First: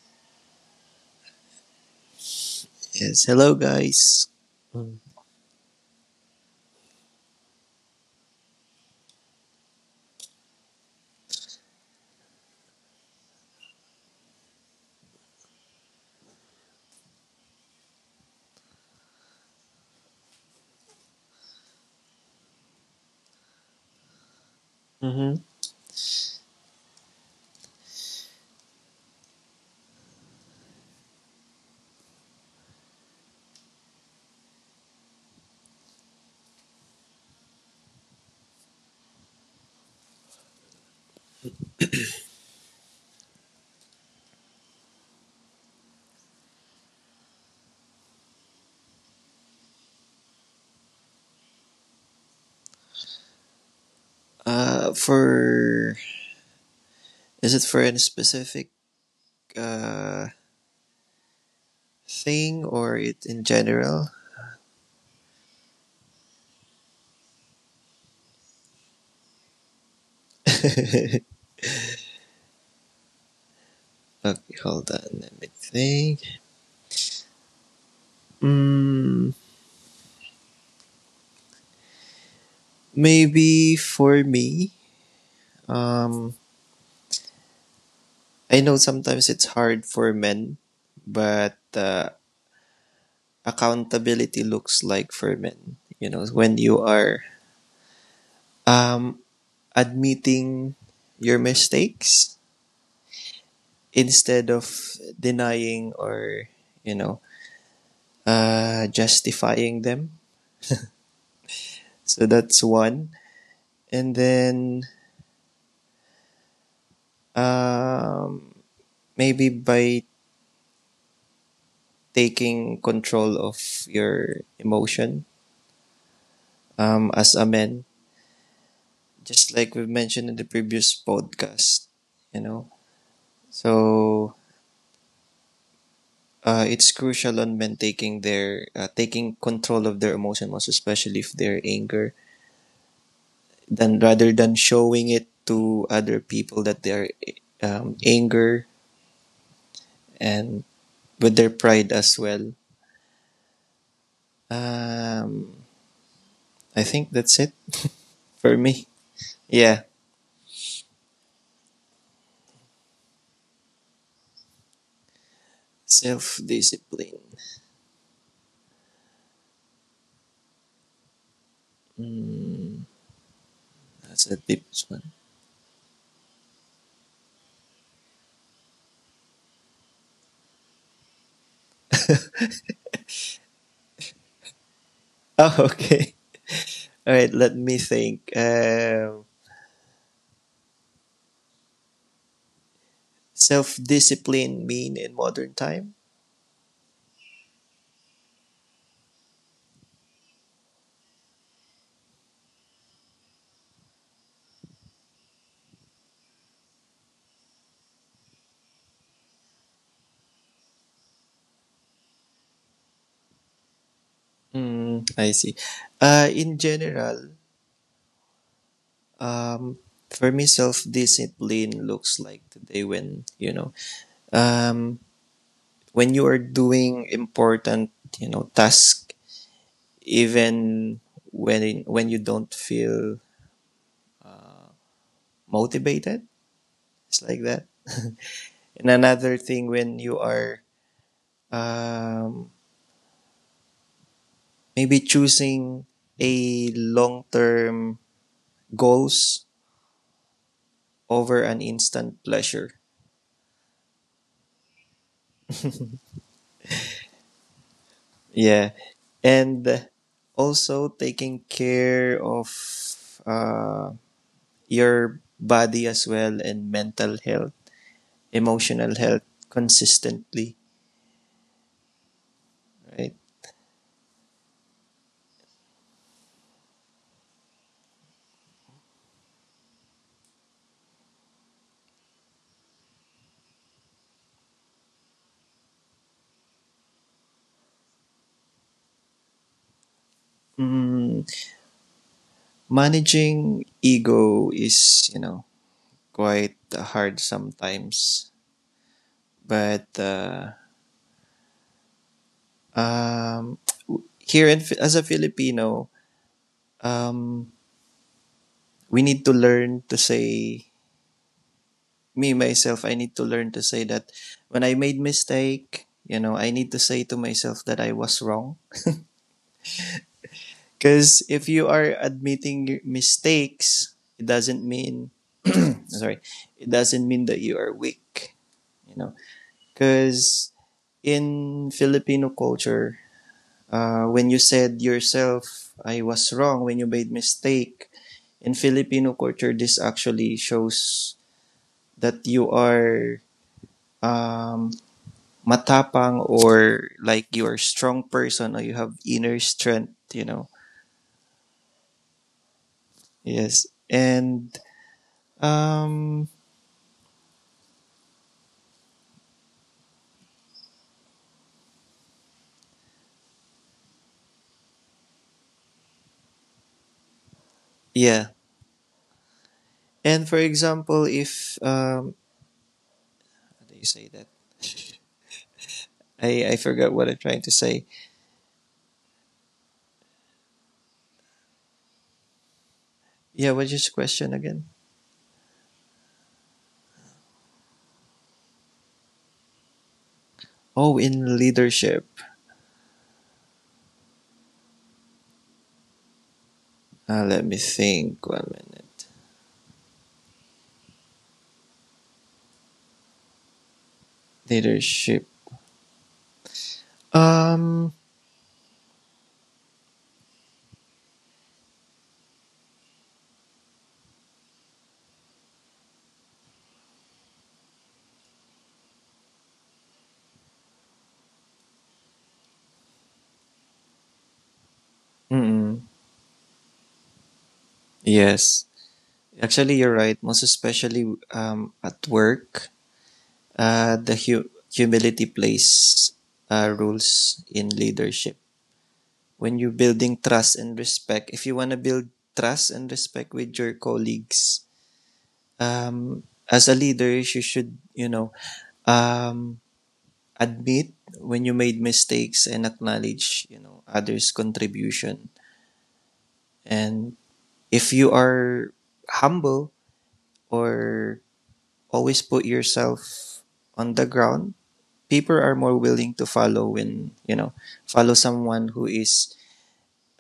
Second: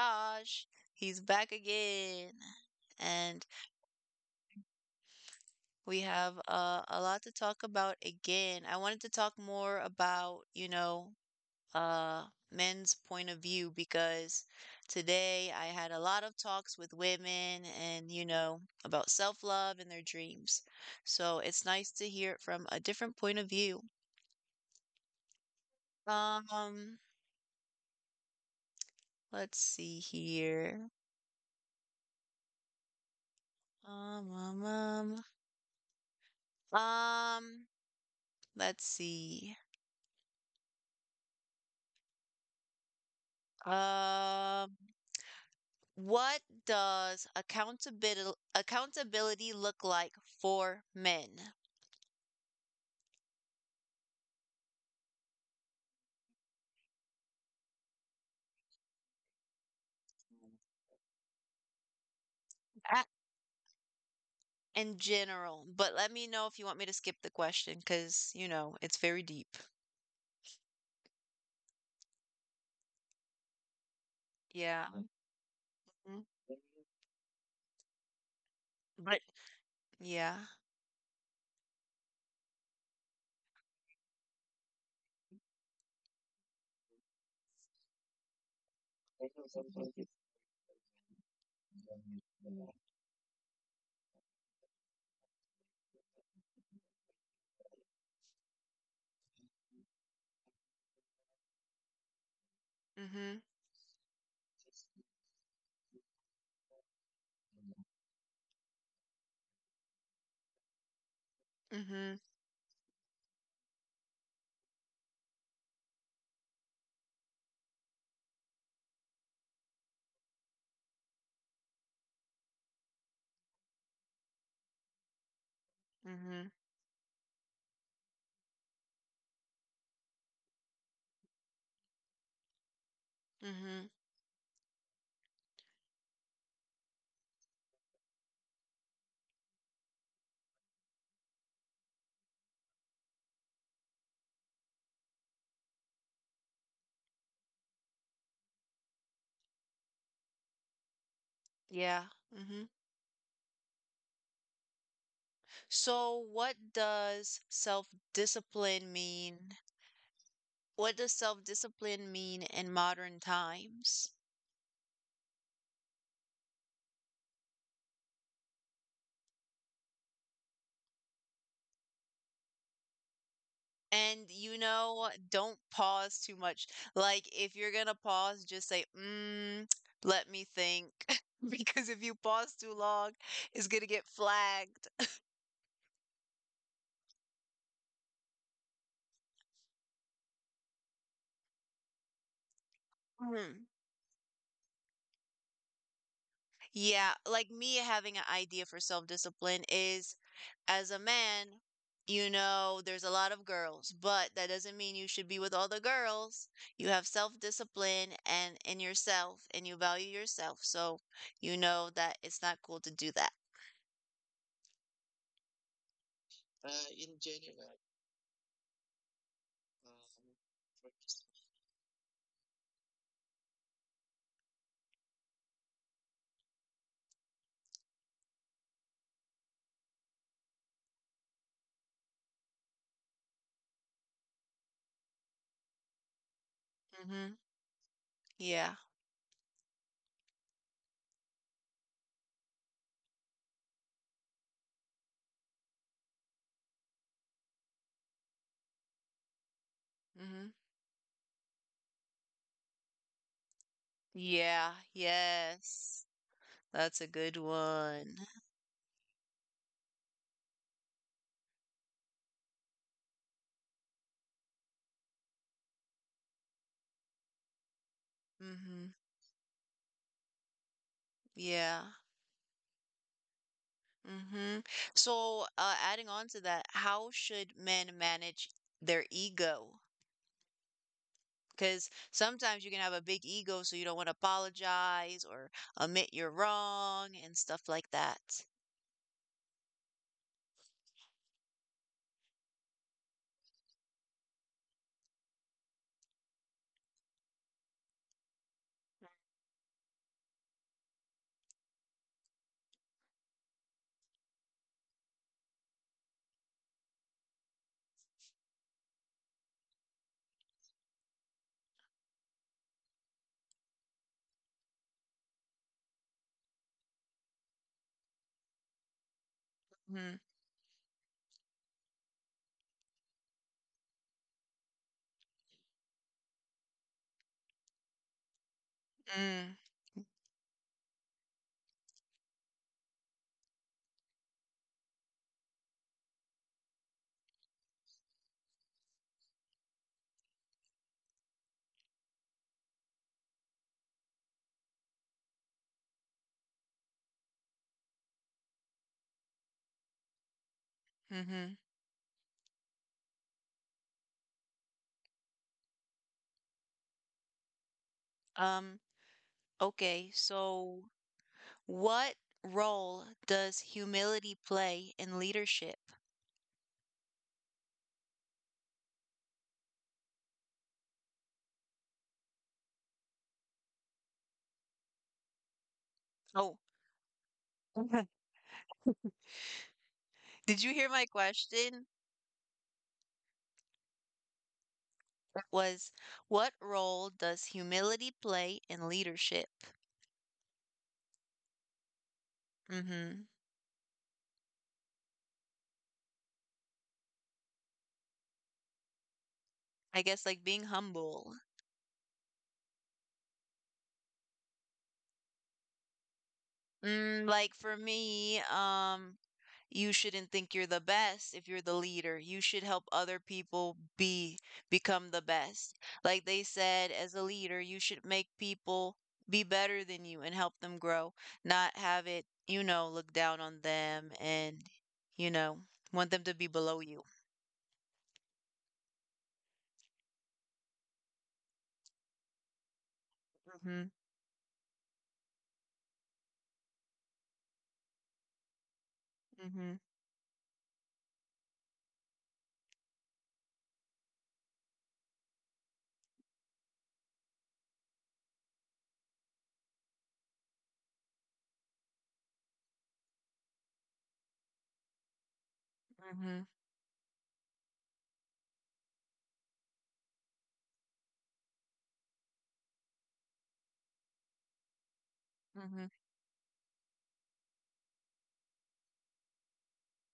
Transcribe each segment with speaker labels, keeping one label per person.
Speaker 1: Josh. He's back again.
Speaker 2: Yes,
Speaker 1: And
Speaker 2: hello guys.
Speaker 1: we have a lot to talk about again. I wanted to talk more about, you know, uh, men's point of view because today I had a lot of talks with women and, you know, about self-love and their dreams. So it's nice to hear it from a different point of view.
Speaker 2: Mm-hmm.
Speaker 1: Um, let's see here. Um, um, um. Um, let's see. Um, what does accountability look like for men.
Speaker 2: For Is it for any specific uh thing or
Speaker 1: A-
Speaker 2: it in general?
Speaker 1: in general? But let me know if you want me to skip the question because, you know, it's very deep.
Speaker 2: Okay,
Speaker 1: Yeah.
Speaker 2: hold on, let me
Speaker 1: Mhm.
Speaker 2: think.
Speaker 1: But
Speaker 2: Mm,
Speaker 1: yeah.
Speaker 2: Maybe for me. Um, I know sometimes it's hard for men, but accountability looks like for men. You know, when you are um admitting your mistakes
Speaker 1: Mm-hmm.
Speaker 2: instead of denying or you know justifying them.
Speaker 1: Mm-hmm.
Speaker 2: So that's one, and then um, maybe by taking control of your emotion
Speaker 1: Mm-hmm.
Speaker 2: as a man, just like we mentioned in the previous podcast, you know.
Speaker 1: Mm-hmm.
Speaker 2: So it's crucial on men taking control of their emotion, most especially if they're anger. Than Rather than showing it to other people that their anger and with their pride
Speaker 1: Yeah.
Speaker 2: as well.
Speaker 1: Mm-hmm.
Speaker 2: Um,
Speaker 1: So what
Speaker 2: I think that's
Speaker 1: does
Speaker 2: it for me.
Speaker 1: self-discipline mean?
Speaker 2: Yeah,
Speaker 1: What does self-discipline mean in modern times?
Speaker 2: self discipline. That's
Speaker 1: And
Speaker 2: the
Speaker 1: you
Speaker 2: deepest one.
Speaker 1: know, don't pause too much. Like if you're gonna pause, just say, mm, let me think. Because if you pause too long, it's gonna get flagged.
Speaker 2: Oh, okay. All right, let me think.
Speaker 1: Mhm.
Speaker 2: Self discipline mean in modern time?
Speaker 1: Yeah, like me having an idea for self-discipline is as a man, you know, there's a lot of girls, but that doesn't mean you should be with all the girls. You have self-discipline and in yourself and you value yourself. So you know that it's not cool to do that.
Speaker 2: Hmm, I see. In general, um, for me, self discipline looks like today when, you know, um, when you are doing important, you know, task, even when you don't feel motivated, it's
Speaker 1: hmm
Speaker 2: like that.
Speaker 1: Yeah.
Speaker 2: And another thing when you are um, maybe choosing a long term goals
Speaker 1: Mhm.
Speaker 2: over an instant pleasure.
Speaker 1: Yeah, yes. That's a good one.
Speaker 2: Yeah, and also taking care of uh, your body as well and mental health. Emotional
Speaker 1: Mhm.
Speaker 2: health consistently,
Speaker 1: Yeah.
Speaker 2: right?
Speaker 1: Mhm. So, adding on to that, how should men manage their ego? Because sometimes you can have a big ego, so you don't want to apologize or admit you're wrong and stuff like that.
Speaker 2: Mm, Managing ego is, you know, quite hard sometimes. But um, here as a Filipino, um, we need to learn to say, me, myself, I need to learn to say that when I made mistake, you know, I need to say to myself that I was wrong.
Speaker 1: Mhm.
Speaker 2: Because if you are admitting your mistakes, it doesn't mean sorry, it doesn't mean that you are weak. You know,
Speaker 1: Mm.
Speaker 2: because in Filipino culture, when you said yourself, "I was wrong," when you made mistake in Filipino culture, this actually shows that you are um, matapang or like you are a strong person or you have inner strength. You know,
Speaker 1: Mhm.
Speaker 2: yes, and um,
Speaker 1: Um, okay, so what role does humility play in leadership?
Speaker 2: yeah. And for example, if how do you say that? I
Speaker 1: Oh.
Speaker 2: forgot what I'm trying to say.
Speaker 1: Did you hear my question?
Speaker 2: Yeah, what's your question again?
Speaker 1: Was What role does humility play in leadership?
Speaker 2: Oh, in leadership.
Speaker 1: Mm-hmm.
Speaker 2: Let me think. One minute.
Speaker 1: I guess like being humble.
Speaker 2: Leadership.
Speaker 1: Mm, like for
Speaker 2: Um.
Speaker 1: me, you shouldn't think you're the best if you're the leader. You should help other people be become the best. Like they said, as a leader, you should make people be better than you and help them grow, not have it, you know, look down on them and, you know,
Speaker 2: mm
Speaker 1: want them to be below you.
Speaker 2: Yes. Actually, you're right. Most especially at work,
Speaker 1: hmm
Speaker 2: the humility plays rules in leadership. When you're
Speaker 1: Mhm,
Speaker 2: building trust and respect, if you want to build trust and respect with your colleagues, um, as a leader, you should, you know, um, admit when you made mistakes and acknowledge, you know, others' contribution.
Speaker 1: mhm,
Speaker 2: And if you are humble or always put yourself on the ground, people are more
Speaker 1: mhm.
Speaker 2: willing to follow when, you know, follow someone who is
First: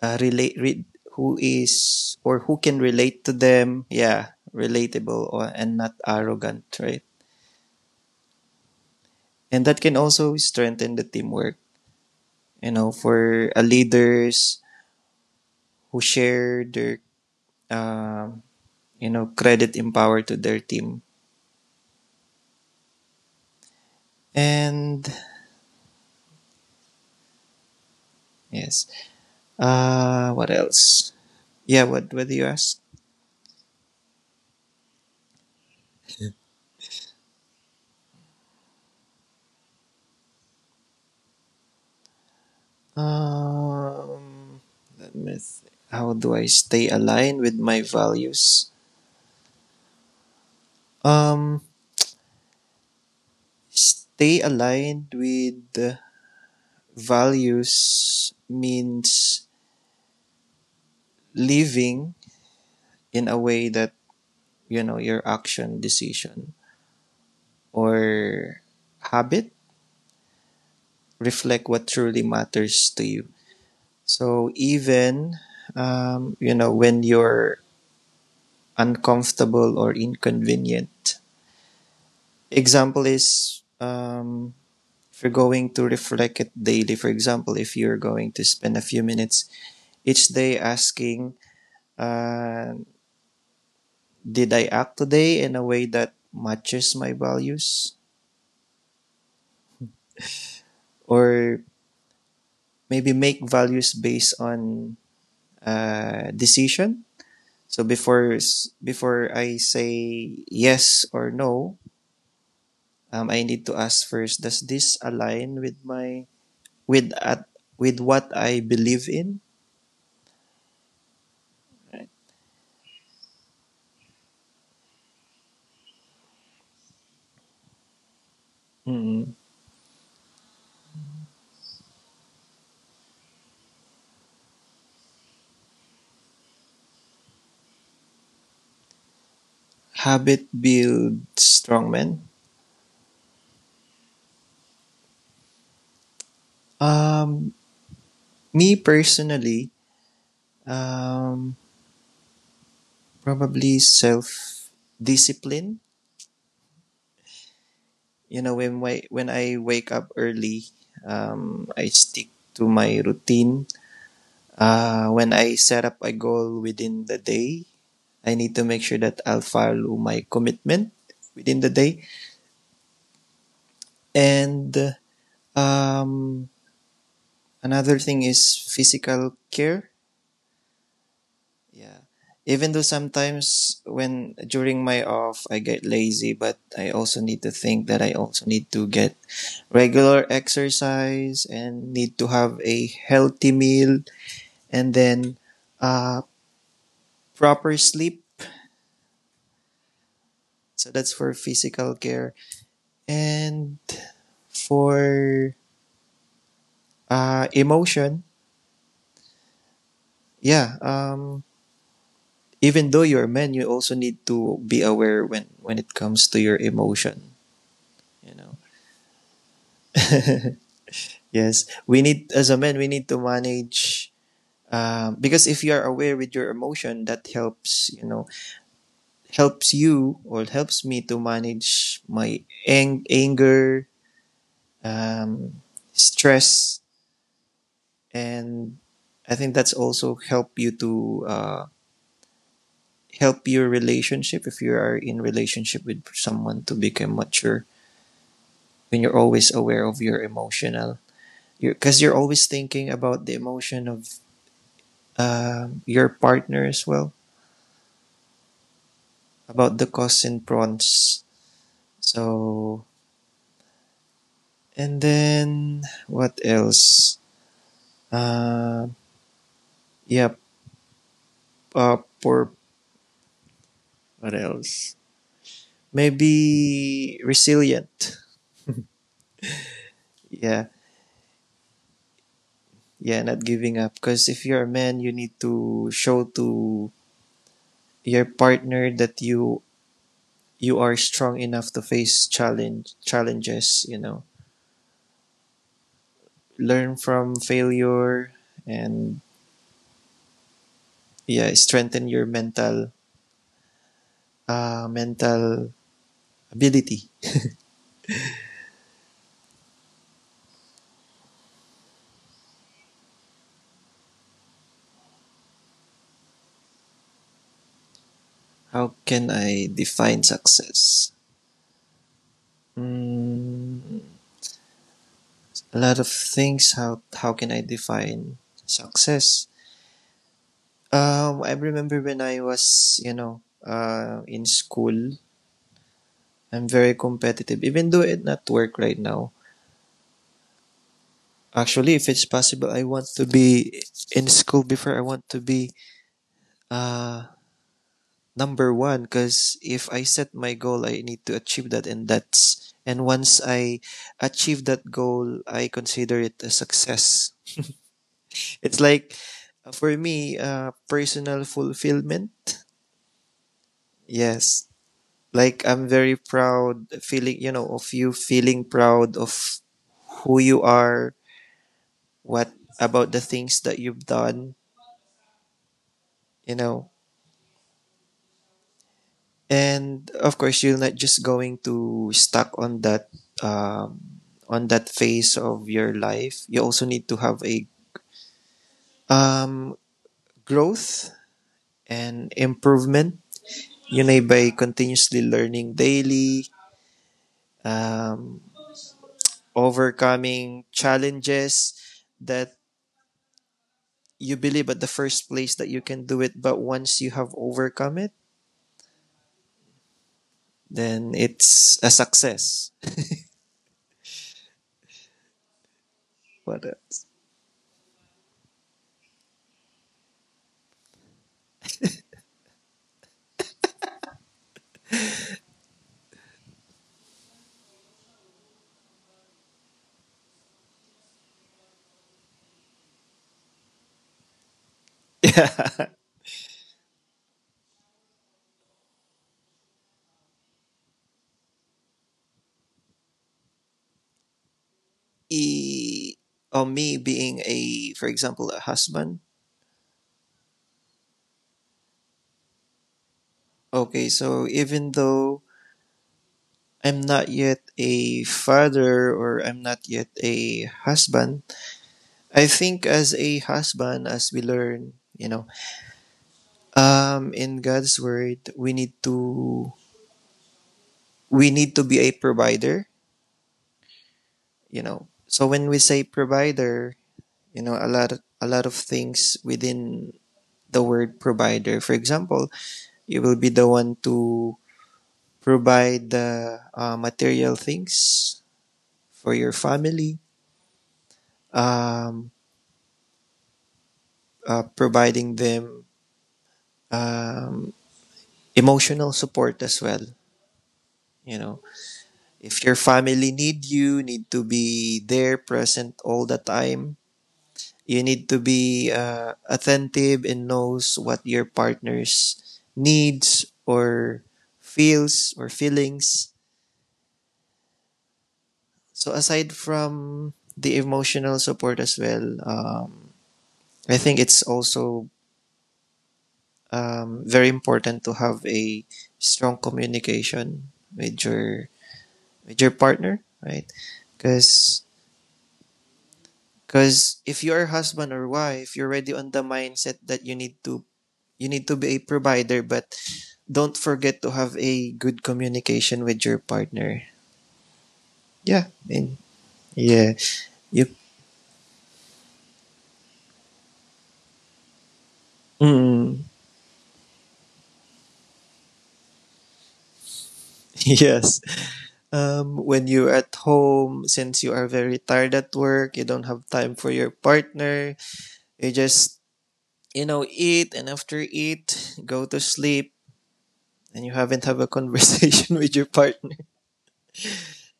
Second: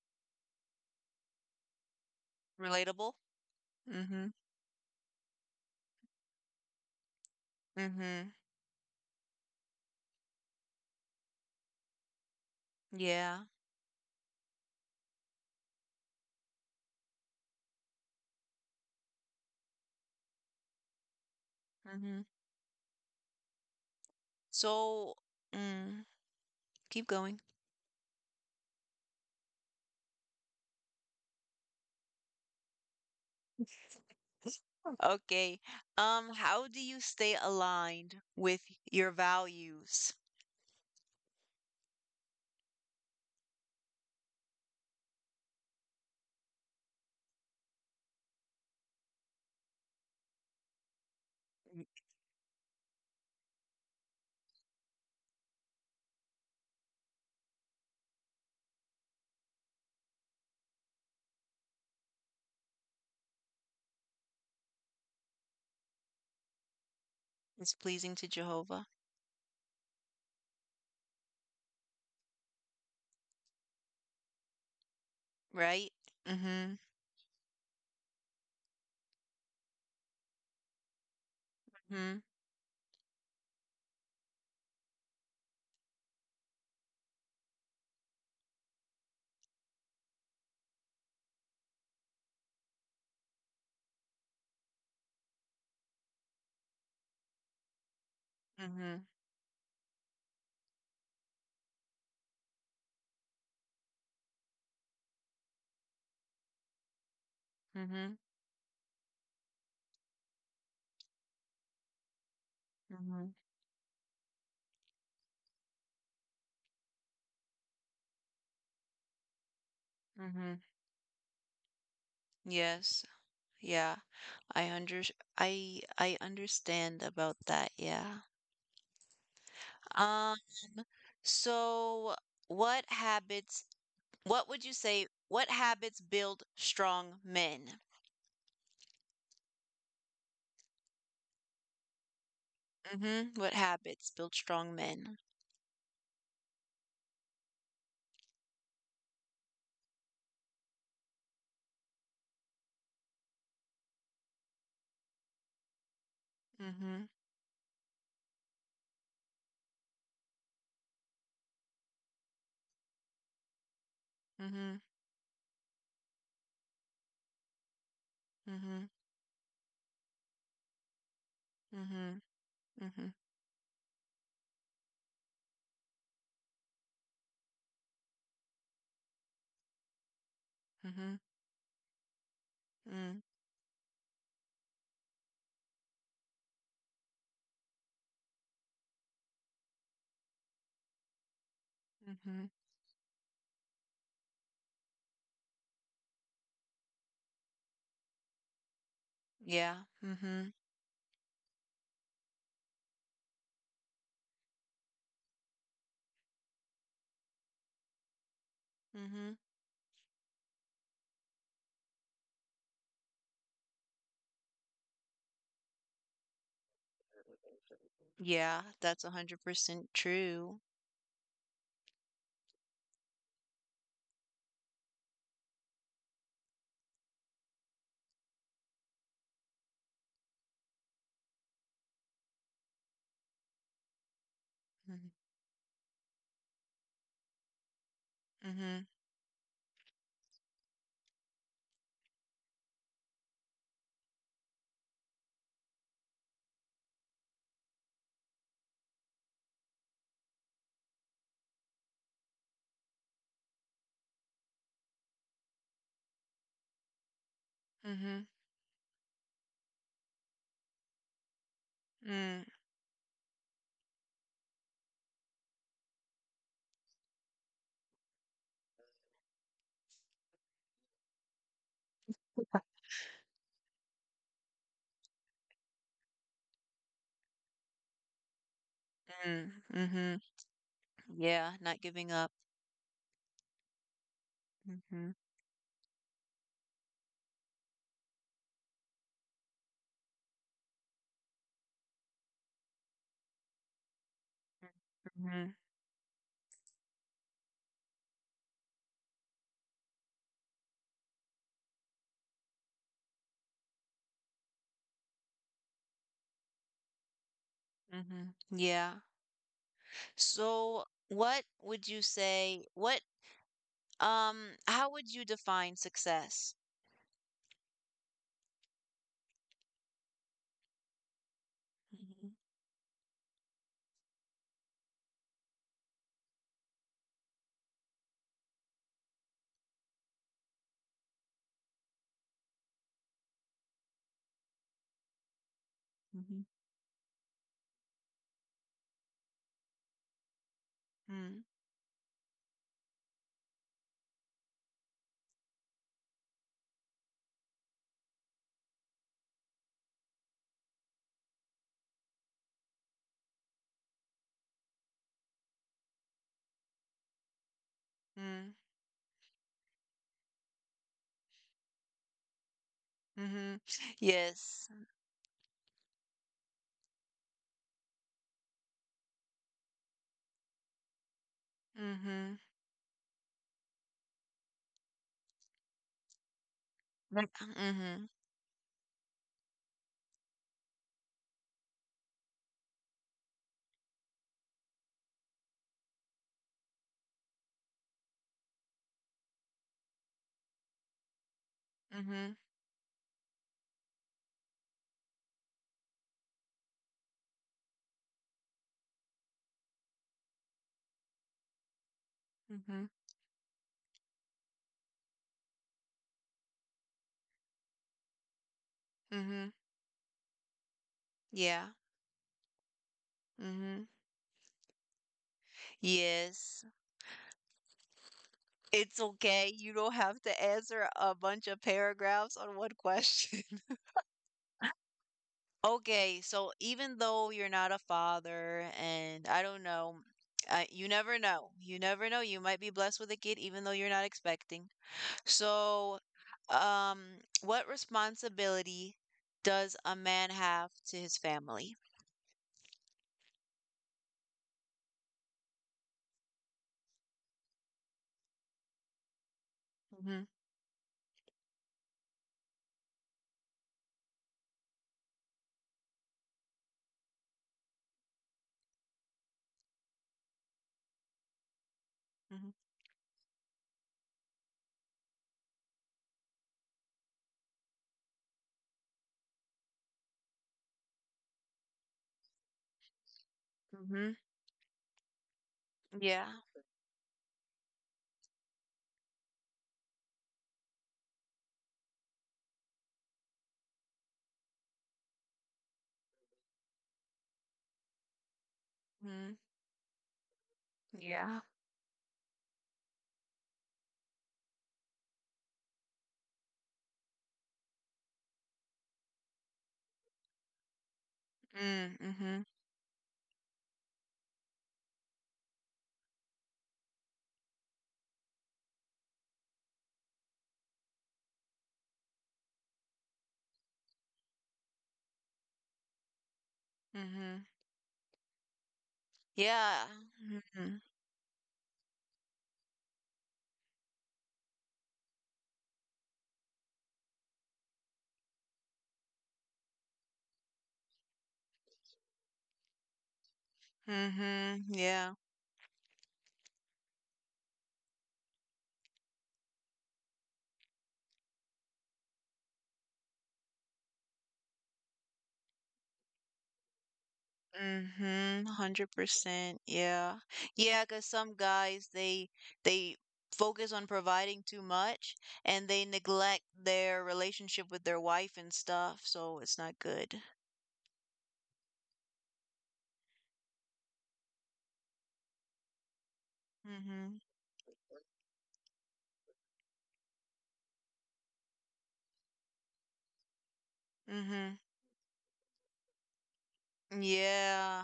Speaker 2: uh, relate re- or who can
Speaker 1: Relatable?
Speaker 2: relate to them.
Speaker 1: Mhm,
Speaker 2: Yeah, relatable or, and not arrogant, right?
Speaker 1: mhm.
Speaker 2: And that can also strengthen the teamwork, you know,
Speaker 1: Yeah.
Speaker 2: for leaders who share their, um, you know, credit and power to their team.
Speaker 1: Mhm.
Speaker 2: And
Speaker 1: So, mm, keep going.
Speaker 2: yes, what else? Yeah, what do you ask?
Speaker 1: Okay. How do you stay aligned with your values?
Speaker 2: Um, how do I stay aligned with my values? Um, Stay aligned with the values means living in a way that you know your action, decision,
Speaker 1: It's pleasing to
Speaker 2: or
Speaker 1: Jehovah,
Speaker 2: habit reflect what truly matters to you. So even
Speaker 1: right?
Speaker 2: you know
Speaker 1: Mhm,
Speaker 2: when you're uncomfortable or inconvenient.
Speaker 1: mhm,
Speaker 2: Example is if you're going to reflect it daily. For example, if you're going to spend a few minutes each day asking, uh, "Did I act today in a way that matches my values?"
Speaker 1: mhm,
Speaker 2: Or maybe make values based on decision. So
Speaker 1: mhm,
Speaker 2: before I say yes or no,
Speaker 1: mhm,
Speaker 2: I need to ask first: Does this align with my with at with what I believe in?
Speaker 1: mhm. Yes. Yeah. I under I understand about that. Yeah.
Speaker 2: Mm-mm.
Speaker 1: Um, so what habits What would you say what habits build strong men?
Speaker 2: Habit build strong men.
Speaker 1: Mhm. What habits build strong men?
Speaker 2: Um, me personally, um, probably self discipline.
Speaker 1: Mhm.
Speaker 2: You know, when I wake up early, I stick to my routine.
Speaker 1: Mhm.
Speaker 2: When I set up a goal within the day, I need to make
Speaker 1: Mhm.
Speaker 2: sure that I'll follow my commitment within the day.
Speaker 1: Mhm. Mhm.
Speaker 2: And um, another thing is physical care.
Speaker 1: Mhm.
Speaker 2: Yeah. Even though
Speaker 1: Mm.
Speaker 2: sometimes when during my off I get lazy, but I also need to think that I also need to get regular exercise and need to
Speaker 1: Mhm.
Speaker 2: have a healthy meal, and then uh, proper sleep.
Speaker 1: Yeah. Mhm.
Speaker 2: So that's for physical care. And for emotion,
Speaker 1: Mhm.
Speaker 2: yeah, even though you're a man you also need to be aware when it comes to your emotion, you know.
Speaker 1: Yeah, that's 100% true.
Speaker 2: Yes, we need, as a man we need to manage, because if you are aware with your emotion, that helps, you know, helps you or helps me to manage my anger,
Speaker 1: Mhm.
Speaker 2: um, stress, and
Speaker 1: Mhm.
Speaker 2: I think that's also help you to help your relationship, if you are in relationship with someone, to become mature when you're always aware of your emotional, because you're always thinking about the emotion of your partner as well,
Speaker 1: Mhm.
Speaker 2: about the cons and pros.
Speaker 1: Mm.
Speaker 2: So and then, what else? uh, yeah. Poor What else? Maybe resilient.
Speaker 1: Mm. Mhm.
Speaker 2: Yeah.
Speaker 1: Yeah, not giving up.
Speaker 2: Yeah, not giving up, because if you're a man you
Speaker 1: Mhm.
Speaker 2: need to show to your partner that you are strong enough to face challenges, you know.
Speaker 1: Mhm.
Speaker 2: Learn from failure, and yeah, strengthen your mental mental ability.
Speaker 1: Mhm. Yeah. So, what would you say what how would you define success?
Speaker 2: How can I define success?
Speaker 1: Mhm,
Speaker 2: mm, a lot of things. How can I define success? I remember when I was, you know, in school.
Speaker 1: mhm,
Speaker 2: I'm very competitive even though it not work right now.
Speaker 1: mm,
Speaker 2: Actually, if it's possible, I want to be in school before, I want to be uh, number one, because if I set my goal I need to achieve that, and once I achieve that goal I consider it a success.
Speaker 1: mm,
Speaker 2: It's like for me, personal fulfillment.
Speaker 1: mhm. Yes.
Speaker 2: Yes, like I'm very proud feeling, you know, of you feeling proud of who you are,
Speaker 1: Mhm.
Speaker 2: what about the things that you've done, you know.
Speaker 1: Like, mhm,
Speaker 2: And of course, you're not just going to stuck on that, um, on that phase of your life. You also need to have a um, growth and
Speaker 1: mhm,
Speaker 2: improvement. Yun ay by continuously learning daily, um, overcoming challenges that
Speaker 1: mhm,
Speaker 2: you believe at the first place that you can do it, but once you have overcome it,
Speaker 1: mhm.
Speaker 2: then
Speaker 1: Yeah.
Speaker 2: it's a success.
Speaker 1: Mhm. Yes.
Speaker 2: What else?
Speaker 1: It's okay. You don't have to answer a bunch of paragraphs on one question. Okay, so even though you're not a father, and I don't know, you never know. You never know. You might be blessed with a kid even though you're not expecting. So,
Speaker 2: Yeah.
Speaker 1: um, what responsibility does a man have to his family?
Speaker 2: e Or me being a, for example, a husband.
Speaker 1: Mm-hmm.
Speaker 2: Okay, so even though I'm not yet a father or I'm not yet a husband, I think as a husband, as we learn, you know, in God's word, we need to be a provider.
Speaker 1: Mm-hmm. Mm-hmm.
Speaker 2: You know, so when we say
Speaker 1: Yeah.
Speaker 2: provider, you know, a lot of things within the word provider, for example, you will be the one to provide the material things
Speaker 1: Mm,
Speaker 2: for your family,
Speaker 1: yeah.
Speaker 2: um, providing them um, emotional support as well. You know,
Speaker 1: Mm, mm-hmm.
Speaker 2: if your family need you, need to be there, present all the time. You need to be attentive and knows what your partner's needs or feels or feelings.
Speaker 1: Mm-hmm.
Speaker 2: So aside
Speaker 1: Yeah.
Speaker 2: from
Speaker 1: Mm-hmm.
Speaker 2: the emotional support as well, I think it's also very important to have a strong communication with your partner, right?
Speaker 1: Mm-hmm.
Speaker 2: Because
Speaker 1: Yeah.
Speaker 2: because if you're husband or wife, you're already on the mindset that you need to be a provider, but don't forget to have a good communication with your partner.
Speaker 1: Mm-hmm.
Speaker 2: Yeah, and
Speaker 1: 100%.
Speaker 2: yeah,
Speaker 1: Yeah. Yeah,
Speaker 2: you.
Speaker 1: 'cause some guys they focus on providing too much and they
Speaker 2: Mm,
Speaker 1: neglect their relationship with their wife and stuff, so it's not good.
Speaker 2: yes. When you're at home, since you are very tired at work, you don't have time for your
Speaker 1: Mm-hmm.
Speaker 2: partner. You just, you know, eat and after eat, go to sleep, and you haven't
Speaker 1: Mm-hmm.
Speaker 2: have a conversation with your partner.
Speaker 1: Yeah.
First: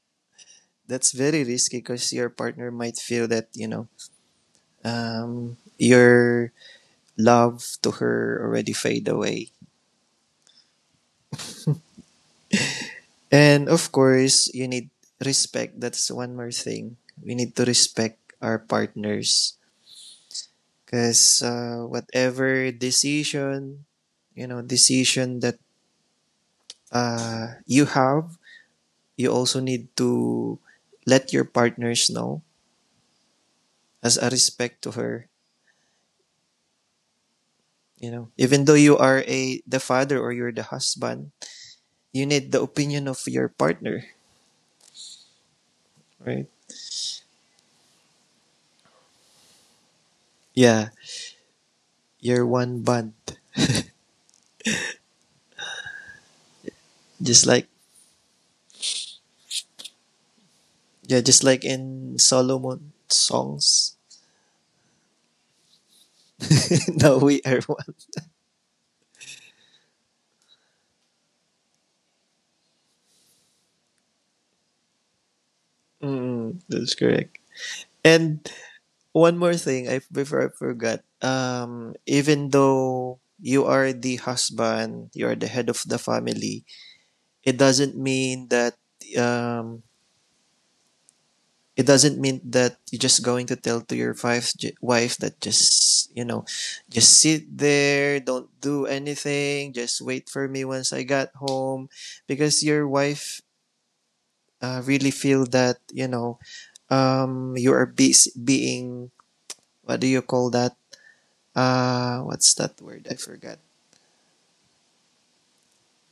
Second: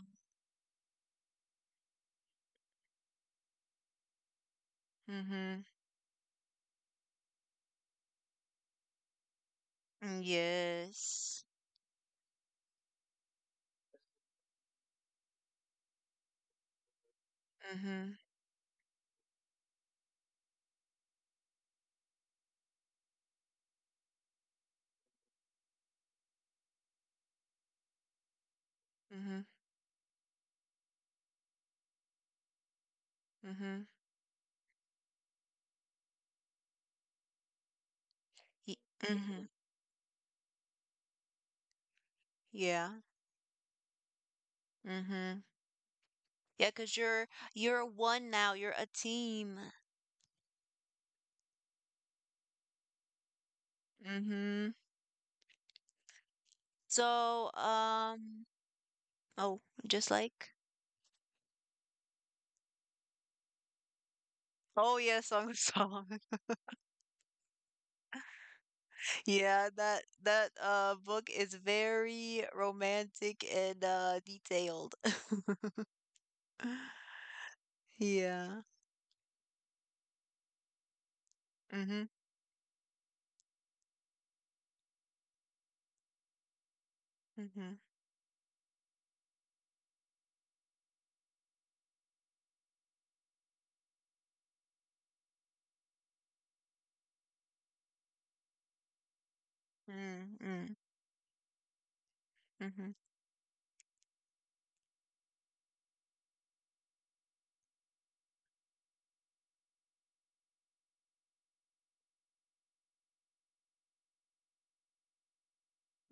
Speaker 2: That's very risky because your partner might feel that, you know,
Speaker 1: Mhm.
Speaker 2: your love to her already fade away.
Speaker 1: Mm, yes.
Speaker 2: And of course, you need respect. That's one more thing. We need to
Speaker 1: Mhm.
Speaker 2: respect our partners because whatever decision, you know, decision that you have, you
Speaker 1: Mhm.
Speaker 2: also need to let your partners know
Speaker 1: Mhm.
Speaker 2: as a respect to her, you know, even though
Speaker 1: Y-
Speaker 2: you are
Speaker 1: mhm.
Speaker 2: a the father or you're the husband, you need the
Speaker 1: Yeah.
Speaker 2: opinion of your partner,
Speaker 1: Mhm.
Speaker 2: right?
Speaker 1: Yeah, 'cause you're one now. You're a team.
Speaker 2: Yeah, you're one bond,
Speaker 1: Mhm.
Speaker 2: just
Speaker 1: So,
Speaker 2: like,
Speaker 1: oh, just like
Speaker 2: yeah, just like in Solomon songs.
Speaker 1: Oh yeah, Song of Solomon.
Speaker 2: Now we are one.
Speaker 1: Yeah, that book is very romantic and detailed.
Speaker 2: That's correct. And
Speaker 1: Yeah.
Speaker 2: one more thing, I before I forgot,
Speaker 1: Mhm.
Speaker 2: even though you are the husband you are the head of the family, it
Speaker 1: Mm-hmm.
Speaker 2: doesn't mean that um, it doesn't mean that you're just going to tell to your wife, that just, you know, just sit there, don't do anything, just wait
Speaker 1: Mm-hmm.
Speaker 2: for
Speaker 1: mm,
Speaker 2: me
Speaker 1: mm,
Speaker 2: once I got home. Because your
Speaker 1: Mm-hmm.
Speaker 2: wife really feel that, you know, you are being, what do you call that? What's that word? I forgot.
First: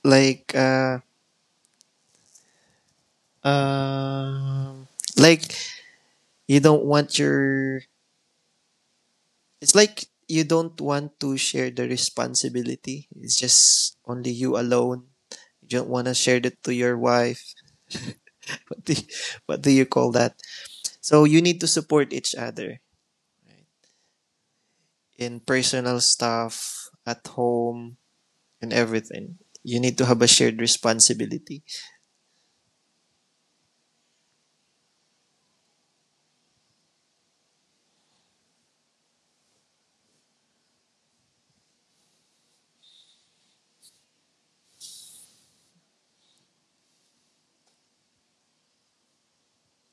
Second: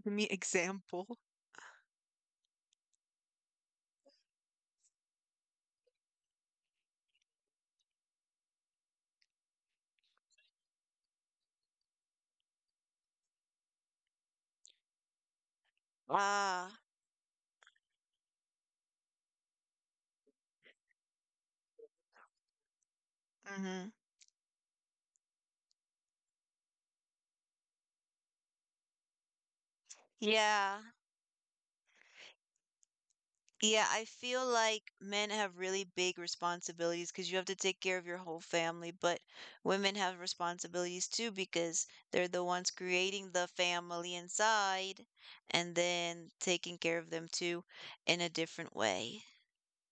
Speaker 1: Give me
Speaker 2: Like,
Speaker 1: example.
Speaker 2: um uh, like you don't want your it's like you don't want to share the responsibility. It's just only you alone. You don't want to share it
Speaker 1: Ah,
Speaker 2: to your wife. What do you, what do you call that? So you need to support each other, right?
Speaker 1: mhm.
Speaker 2: In personal stuff, at home, and everything. You need to have a shared
Speaker 1: Yeah.
Speaker 2: responsibility.
Speaker 1: Yeah, I feel like men have really big responsibilities because you have to take care of your whole family, but women have responsibilities too because they're the ones creating the family inside and then taking care of them too in a different way.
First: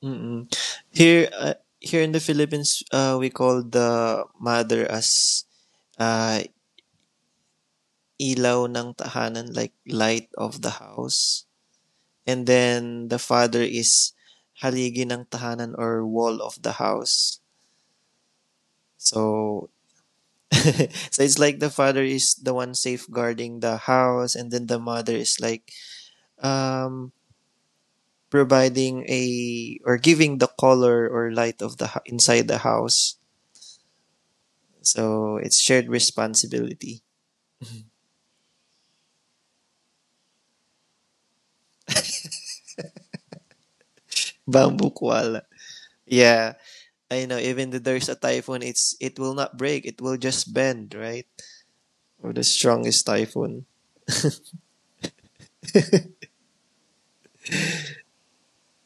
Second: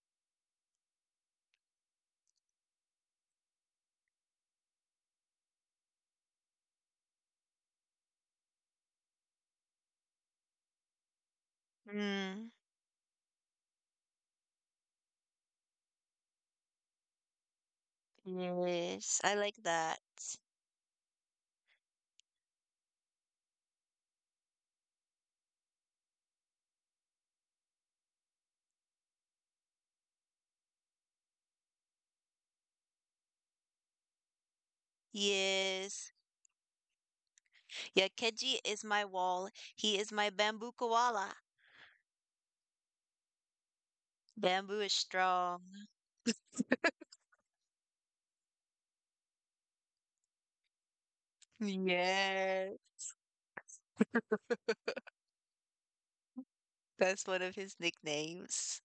Speaker 2: Mm-mm. Here, here in the Philippines, we call the mother as uh, ilaw ng tahanan, like light of the house. And
Speaker 1: Mm,
Speaker 2: then the father is haligi ng tahanan, or wall of the house.
Speaker 1: yes, I like
Speaker 2: So
Speaker 1: that.
Speaker 2: so it's like the father is the one safeguarding the house, and then the mother is like um providing a or giving the color or light of the inside the house. So it's shared
Speaker 1: Yes.
Speaker 2: responsibility.
Speaker 1: Yeah, Keji is my wall. He is my bamboo koala. Bamboo
Speaker 2: Bamboo
Speaker 1: is
Speaker 2: koala.
Speaker 1: strong.
Speaker 2: Yeah, I know. Even if there's a typhoon, it will not break. It will just bend, right? Or the
Speaker 1: Yes.
Speaker 2: strongest typhoon.
Speaker 1: That's one of his nicknames.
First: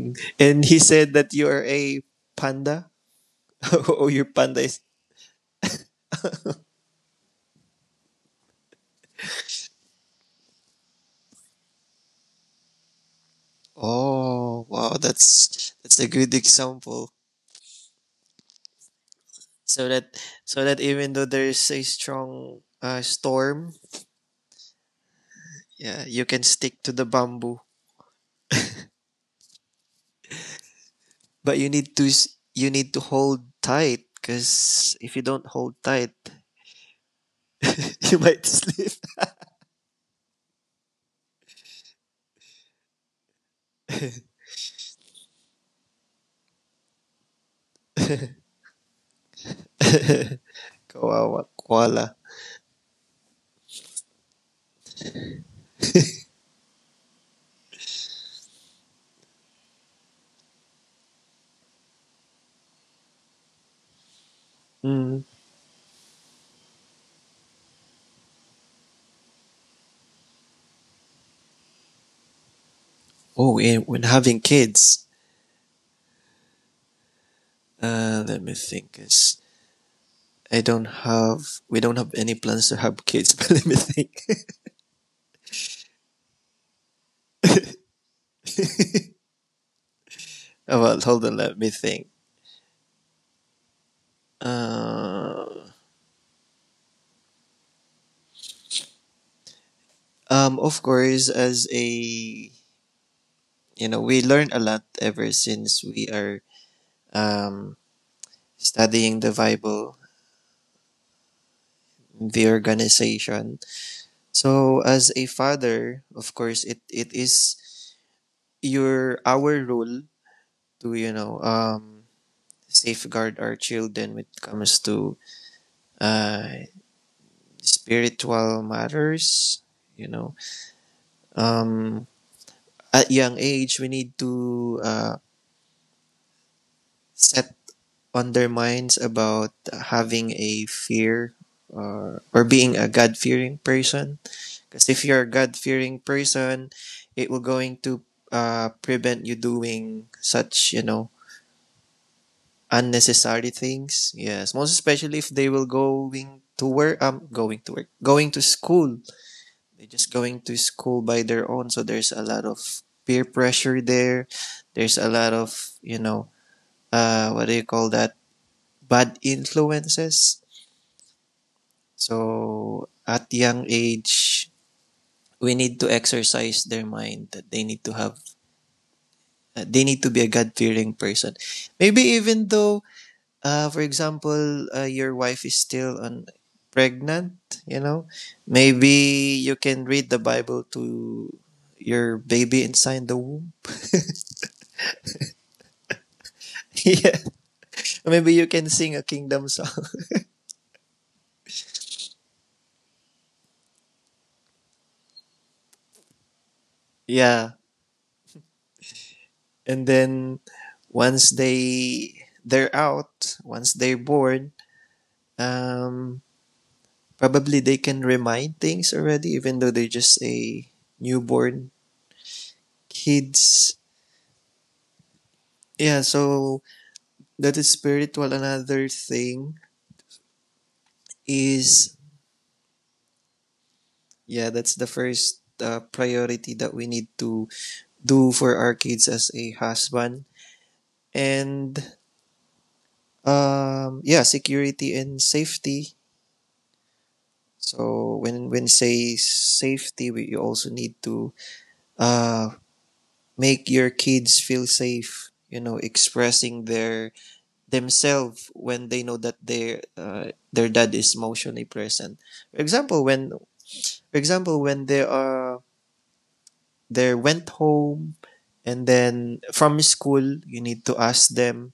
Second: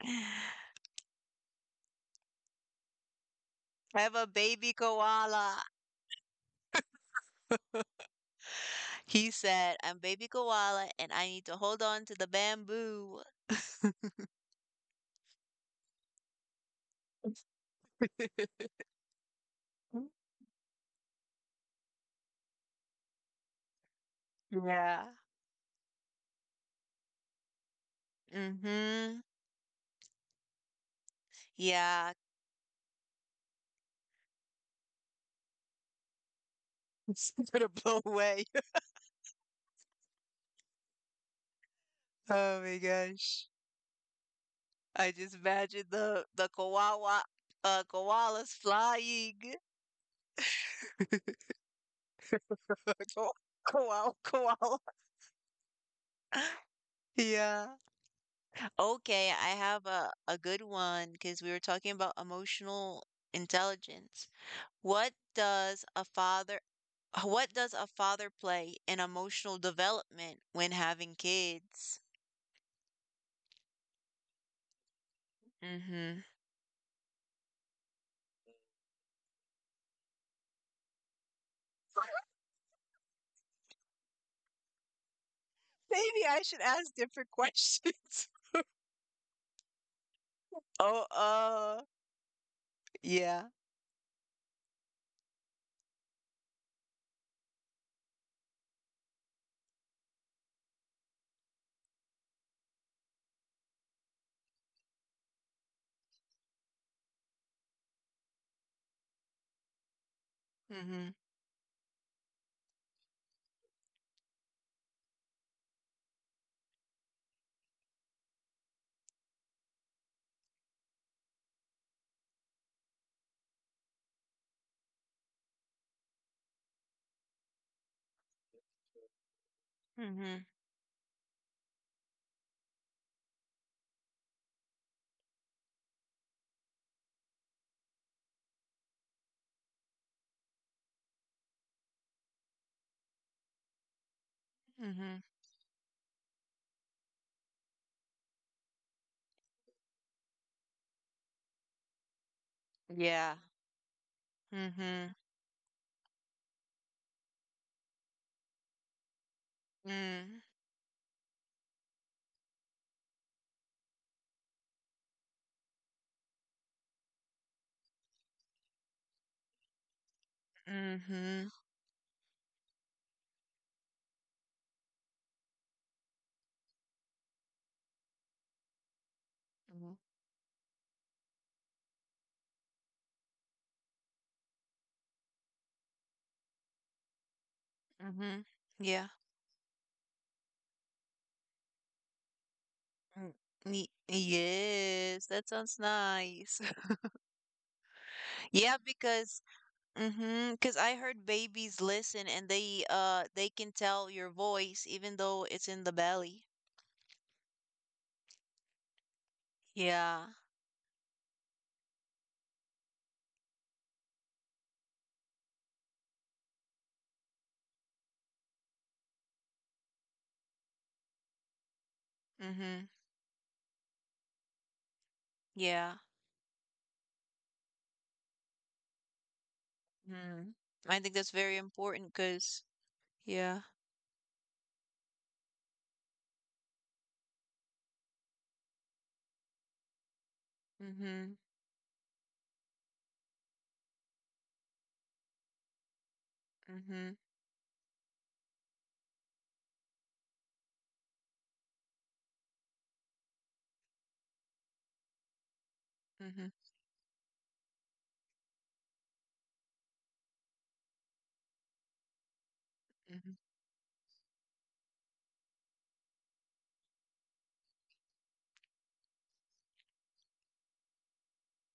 Speaker 2: And he said that you are a panda. Oh,
Speaker 1: I'm
Speaker 2: your
Speaker 1: a
Speaker 2: panda
Speaker 1: baby
Speaker 2: is.
Speaker 1: koala. He said, I'm baby koala and I need to hold on to the bamboo.
Speaker 2: Oh, wow, that's a good example. So that so that even though there is a strong storm,
Speaker 1: Yeah.
Speaker 2: yeah, you can stick to the bamboo.
Speaker 1: Mm-hmm.
Speaker 2: But you need to
Speaker 1: Yeah.
Speaker 2: you need to hold tight, because if you don't hold tight,
Speaker 1: It's gonna blow
Speaker 2: you
Speaker 1: away.
Speaker 2: might slip.
Speaker 1: Oh my gosh. I just imagine the koala koalas flying.
Speaker 2: Kawawa koala.
Speaker 1: Ko- Koala koala. Yeah. Okay, I have a good one because we were talking about emotional intelligence. What
Speaker 2: Mm.
Speaker 1: does a father, what does a father play in emotional development when having kids?
Speaker 2: Oh, and when having kids,
Speaker 1: Mm-hmm.
Speaker 2: let me think. Is I don't have. We don't have any plans to have kids. But let me think.
Speaker 1: Maybe I should ask different questions.
Speaker 2: Well,
Speaker 1: Oh,
Speaker 2: hold on. Let me think.
Speaker 1: yeah.
Speaker 2: Uh, of course, as a we learn a lot ever since we are um studying the Bible,
Speaker 1: Mm-hmm.
Speaker 2: the organization. So, as a father, of course, it is your our role to safeguard our children when it comes to uh spiritual matters, you know
Speaker 1: Mm-hmm.
Speaker 2: um at young age we need to, set on their minds about having a fear or, being a god fearing person, because if
Speaker 1: Mm-hmm.
Speaker 2: you're a god fearing person it will going to, prevent you doing such,
Speaker 1: Yeah.
Speaker 2: unnecessary things. Yes, most
Speaker 1: Mm-hmm.
Speaker 2: especially if they will going to work, going to work, going to school. They're just
Speaker 1: Mm-hmm.
Speaker 2: going to school by their own, so there's a lot of peer pressure there. There's a lot of, you know, what do you call that? Bad influences.
Speaker 1: Mm-hmm.
Speaker 2: So at young age, we need to exercise their mind that they need to have, they need to be a God fearing person. Maybe, even though, for example, your wife is still on pregnant, you know,
Speaker 1: Mm-hmm. Yeah.
Speaker 2: maybe you can read the Bible to your baby inside the
Speaker 1: Mm,
Speaker 2: womb.
Speaker 1: Yes, that sounds nice.
Speaker 2: Yeah, maybe you can
Speaker 1: Yeah,
Speaker 2: sing a
Speaker 1: because
Speaker 2: kingdom song.
Speaker 1: mm-hmm, because I heard babies listen and they can tell your voice even though it's in the belly.
Speaker 2: Yeah, and
Speaker 1: Yeah.
Speaker 2: then once they're out, once they're born, um, probably they can remind things already, even though they're just a newborn
Speaker 1: Mm-hmm.
Speaker 2: kids.
Speaker 1: Yeah.
Speaker 2: Yeah, so that is spiritual. Another thing
Speaker 1: Mm-hmm. I think that's very
Speaker 2: is,
Speaker 1: important because yeah.
Speaker 2: yeah, that's the first, priority that we need to do for our kids as a husband.
Speaker 1: Mm-hmm.
Speaker 2: And, yeah, security and safety.
Speaker 1: Mm-hmm.
Speaker 2: So when say safety, you also need to, uh, make your kids feel safe. You know,
Speaker 1: Mm-hmm.
Speaker 2: expressing their themselves when they know that their dad is emotionally present. For example, when
Speaker 1: Mm-hmm.
Speaker 2: for example when they are they went home and then from school, you need to ask them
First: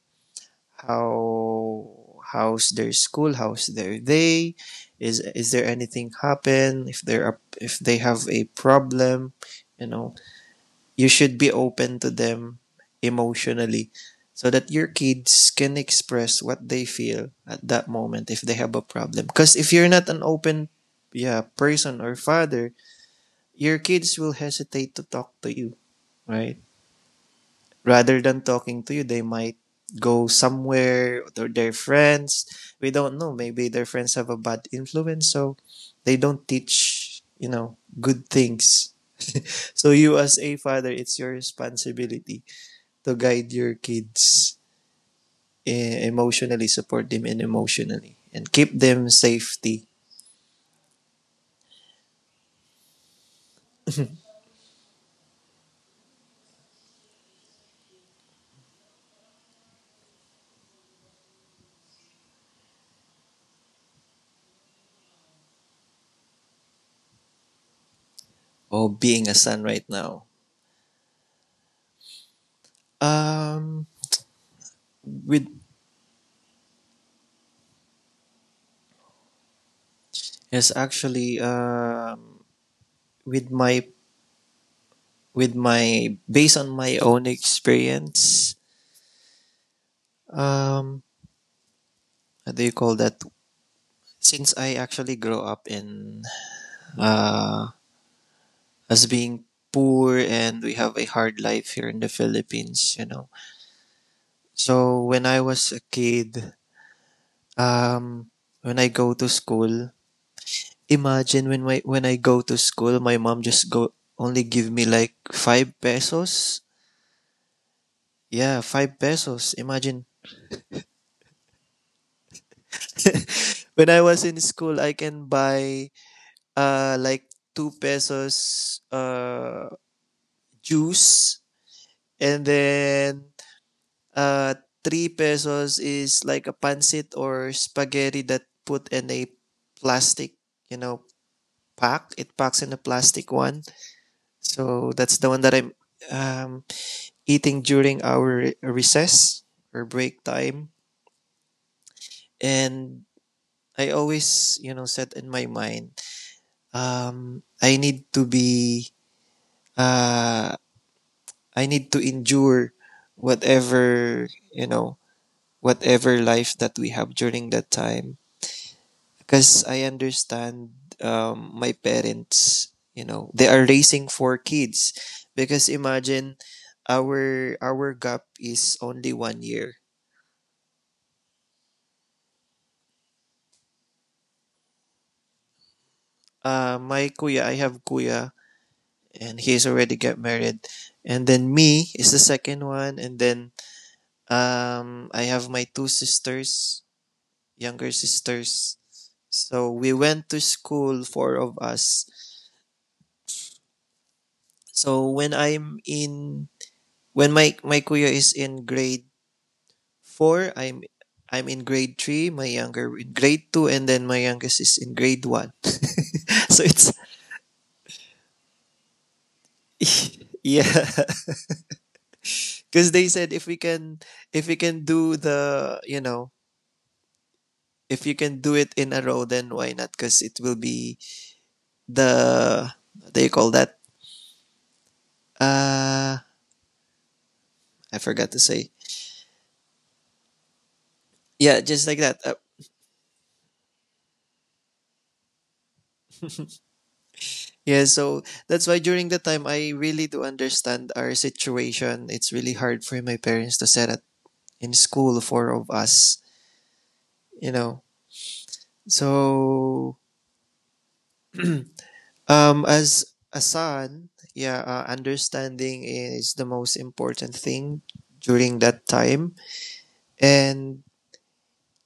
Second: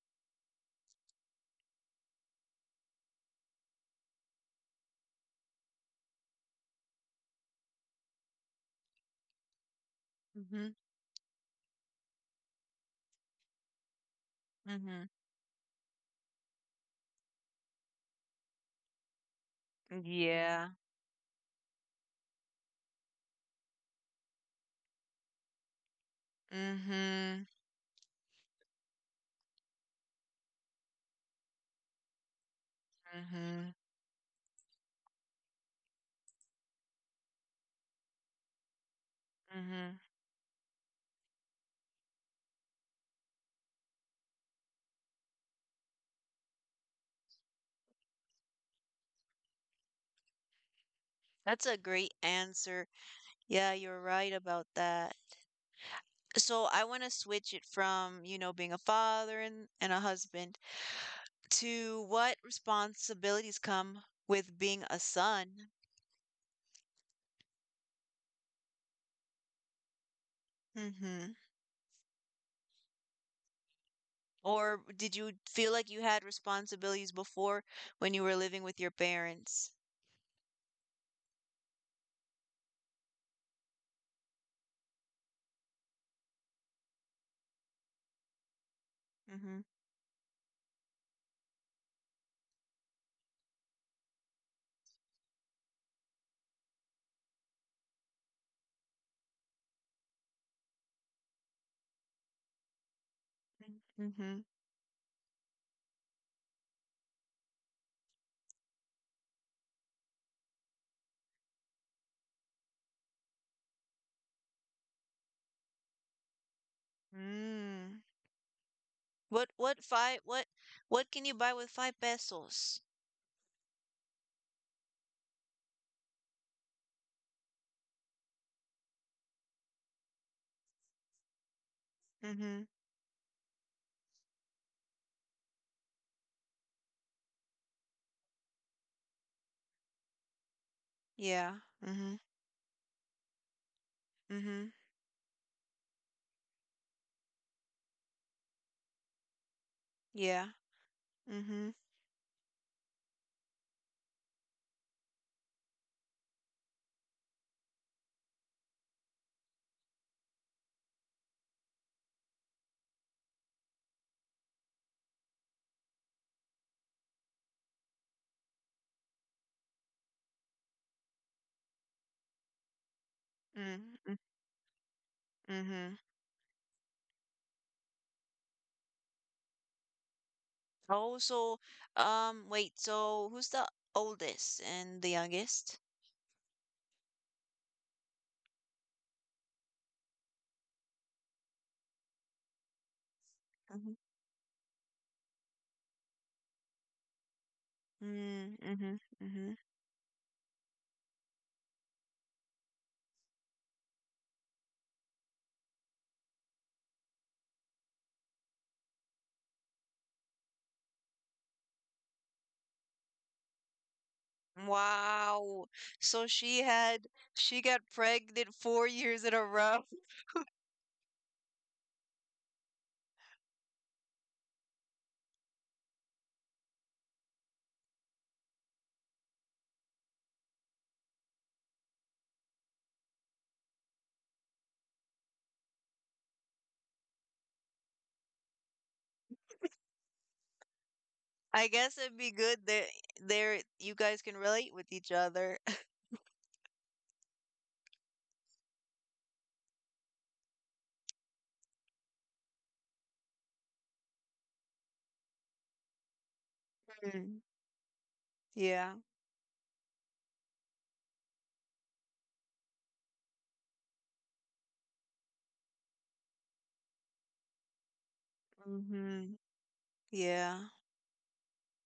Speaker 2: how, how's their school, how's their day, is there anything happen, if they're up, if they have a problem, you know,
Speaker 1: Mm-hmm.
Speaker 2: you should be open to them emotionally, so that your
Speaker 1: Mm-hmm.
Speaker 2: kids can express what they feel at that moment if they have a problem. Because if you're not an open,
Speaker 1: Yeah.
Speaker 2: yeah, person or father, your kids will hesitate to talk to you, right?
Speaker 1: Mm-hmm.
Speaker 2: Rather than talking to you, they might go somewhere or their friends. We don't know, maybe
Speaker 1: Mm-hmm.
Speaker 2: their friends have a bad influence, so they don't teach, you know, good things. So
Speaker 1: Mm-hmm.
Speaker 2: you, as a father, it's your responsibility to guide your kids, emotionally support them in emotionally and keep them safety.
Speaker 1: That's a great answer. Yeah, you're right about that. So I want to switch it from, you know, being a father and, a husband to what responsibilities come with being a son?
Speaker 2: Oh, being a son right now,
Speaker 1: Mm-hmm.
Speaker 2: um
Speaker 1: Or did you
Speaker 2: with
Speaker 1: feel like you had responsibilities before when you were living with your parents?
Speaker 2: yes, actually, with my with my based on my own experience,
Speaker 1: Mm-hmm.
Speaker 2: um how do you call that, since I actually grew up in, uh as being poor, and we have a hard life here in the Philippines, you know.
Speaker 1: Mm-hmm.
Speaker 2: So when I was a kid, um when I go to school, imagine, when I go to school, my mom just go only give me like five pesos.
Speaker 1: Mm.
Speaker 2: Yeah, five pesos,
Speaker 1: What
Speaker 2: imagine.
Speaker 1: five what can you buy with five pesos?
Speaker 2: When I was in school, I can buy, like 2 pesos juice, and
Speaker 1: Mm-hmm.
Speaker 2: then, uh 3 pesos is like a pancit or spaghetti that put in a plastic, you know,
Speaker 1: Yeah.
Speaker 2: pack.
Speaker 1: Mm-hmm.
Speaker 2: It packs in a plastic one.
Speaker 1: Mm-hmm.
Speaker 2: So that's the one that I'm, um, eating during our recess or break
Speaker 1: Yeah.
Speaker 2: time.
Speaker 1: Mm-hmm.
Speaker 2: And I always, you know, set in my mind, I need to be, uh, I need to endure, whatever, you know, whatever life that we have during that time. Because I understand, my parents, you know, they are raising
Speaker 1: Mm-hmm.
Speaker 2: four kids. Because
Speaker 1: Mm-hmm.
Speaker 2: imagine, our gap is only 1 year.
Speaker 1: Oh, so wait, so who's the oldest and the youngest?
Speaker 2: My kuya, I have kuya, and he's already get married. And then me is the second one, and then, I have my two sisters, younger
Speaker 1: Mm,
Speaker 2: sisters.
Speaker 1: mhm, mhm.
Speaker 2: So we went to school, four of us. So when my kuya is in grade four, I'm in grade three, my younger in grade two, and then my youngest is in grade one.
Speaker 1: Wow. So
Speaker 2: so
Speaker 1: she
Speaker 2: it's
Speaker 1: had she got pregnant 4 years in a row.
Speaker 2: yeah, because they said if we can do the, you know, if you can do it in a row, then why not? Because it will be the, what do you call that? Uh, I forgot to say. Yeah,
Speaker 1: I
Speaker 2: just like
Speaker 1: guess it'd
Speaker 2: that.
Speaker 1: be good that there you guys can relate with each other.
Speaker 2: Yeah, so that's why during the time I really do understand our situation. It's really hard for my parents to set up in school four of us,
Speaker 1: Mm,
Speaker 2: you know.
Speaker 1: yeah.
Speaker 2: So as a son, yeah, understanding is the most important thing during that
Speaker 1: Mm-hmm.
Speaker 2: time.
Speaker 1: Yeah.
Speaker 2: And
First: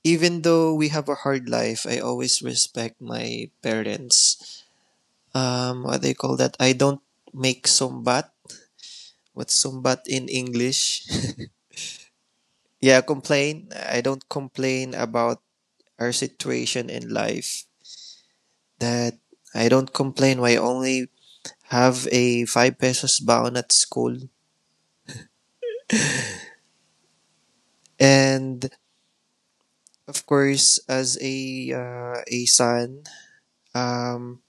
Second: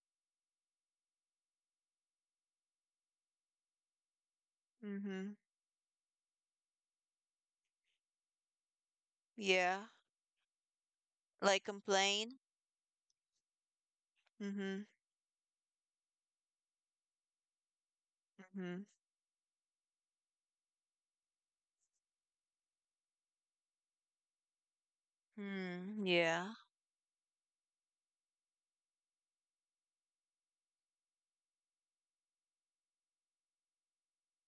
Speaker 2: even though we have a hard life, I always respect my parents.
Speaker 1: Mm-hmm.
Speaker 2: Um, what they call that? I don't make sumbat. What's
Speaker 1: Yeah.
Speaker 2: sumbat in English?
Speaker 1: Like complain.
Speaker 2: Yeah, complain, I don't
Speaker 1: Mm-hmm.
Speaker 2: complain about our situation in life,
Speaker 1: Mm-hmm.
Speaker 2: that I don't complain why I only have a 5 pesos baon at school.
Speaker 1: Mm, yeah.
Speaker 2: And, of course, as a, a son, um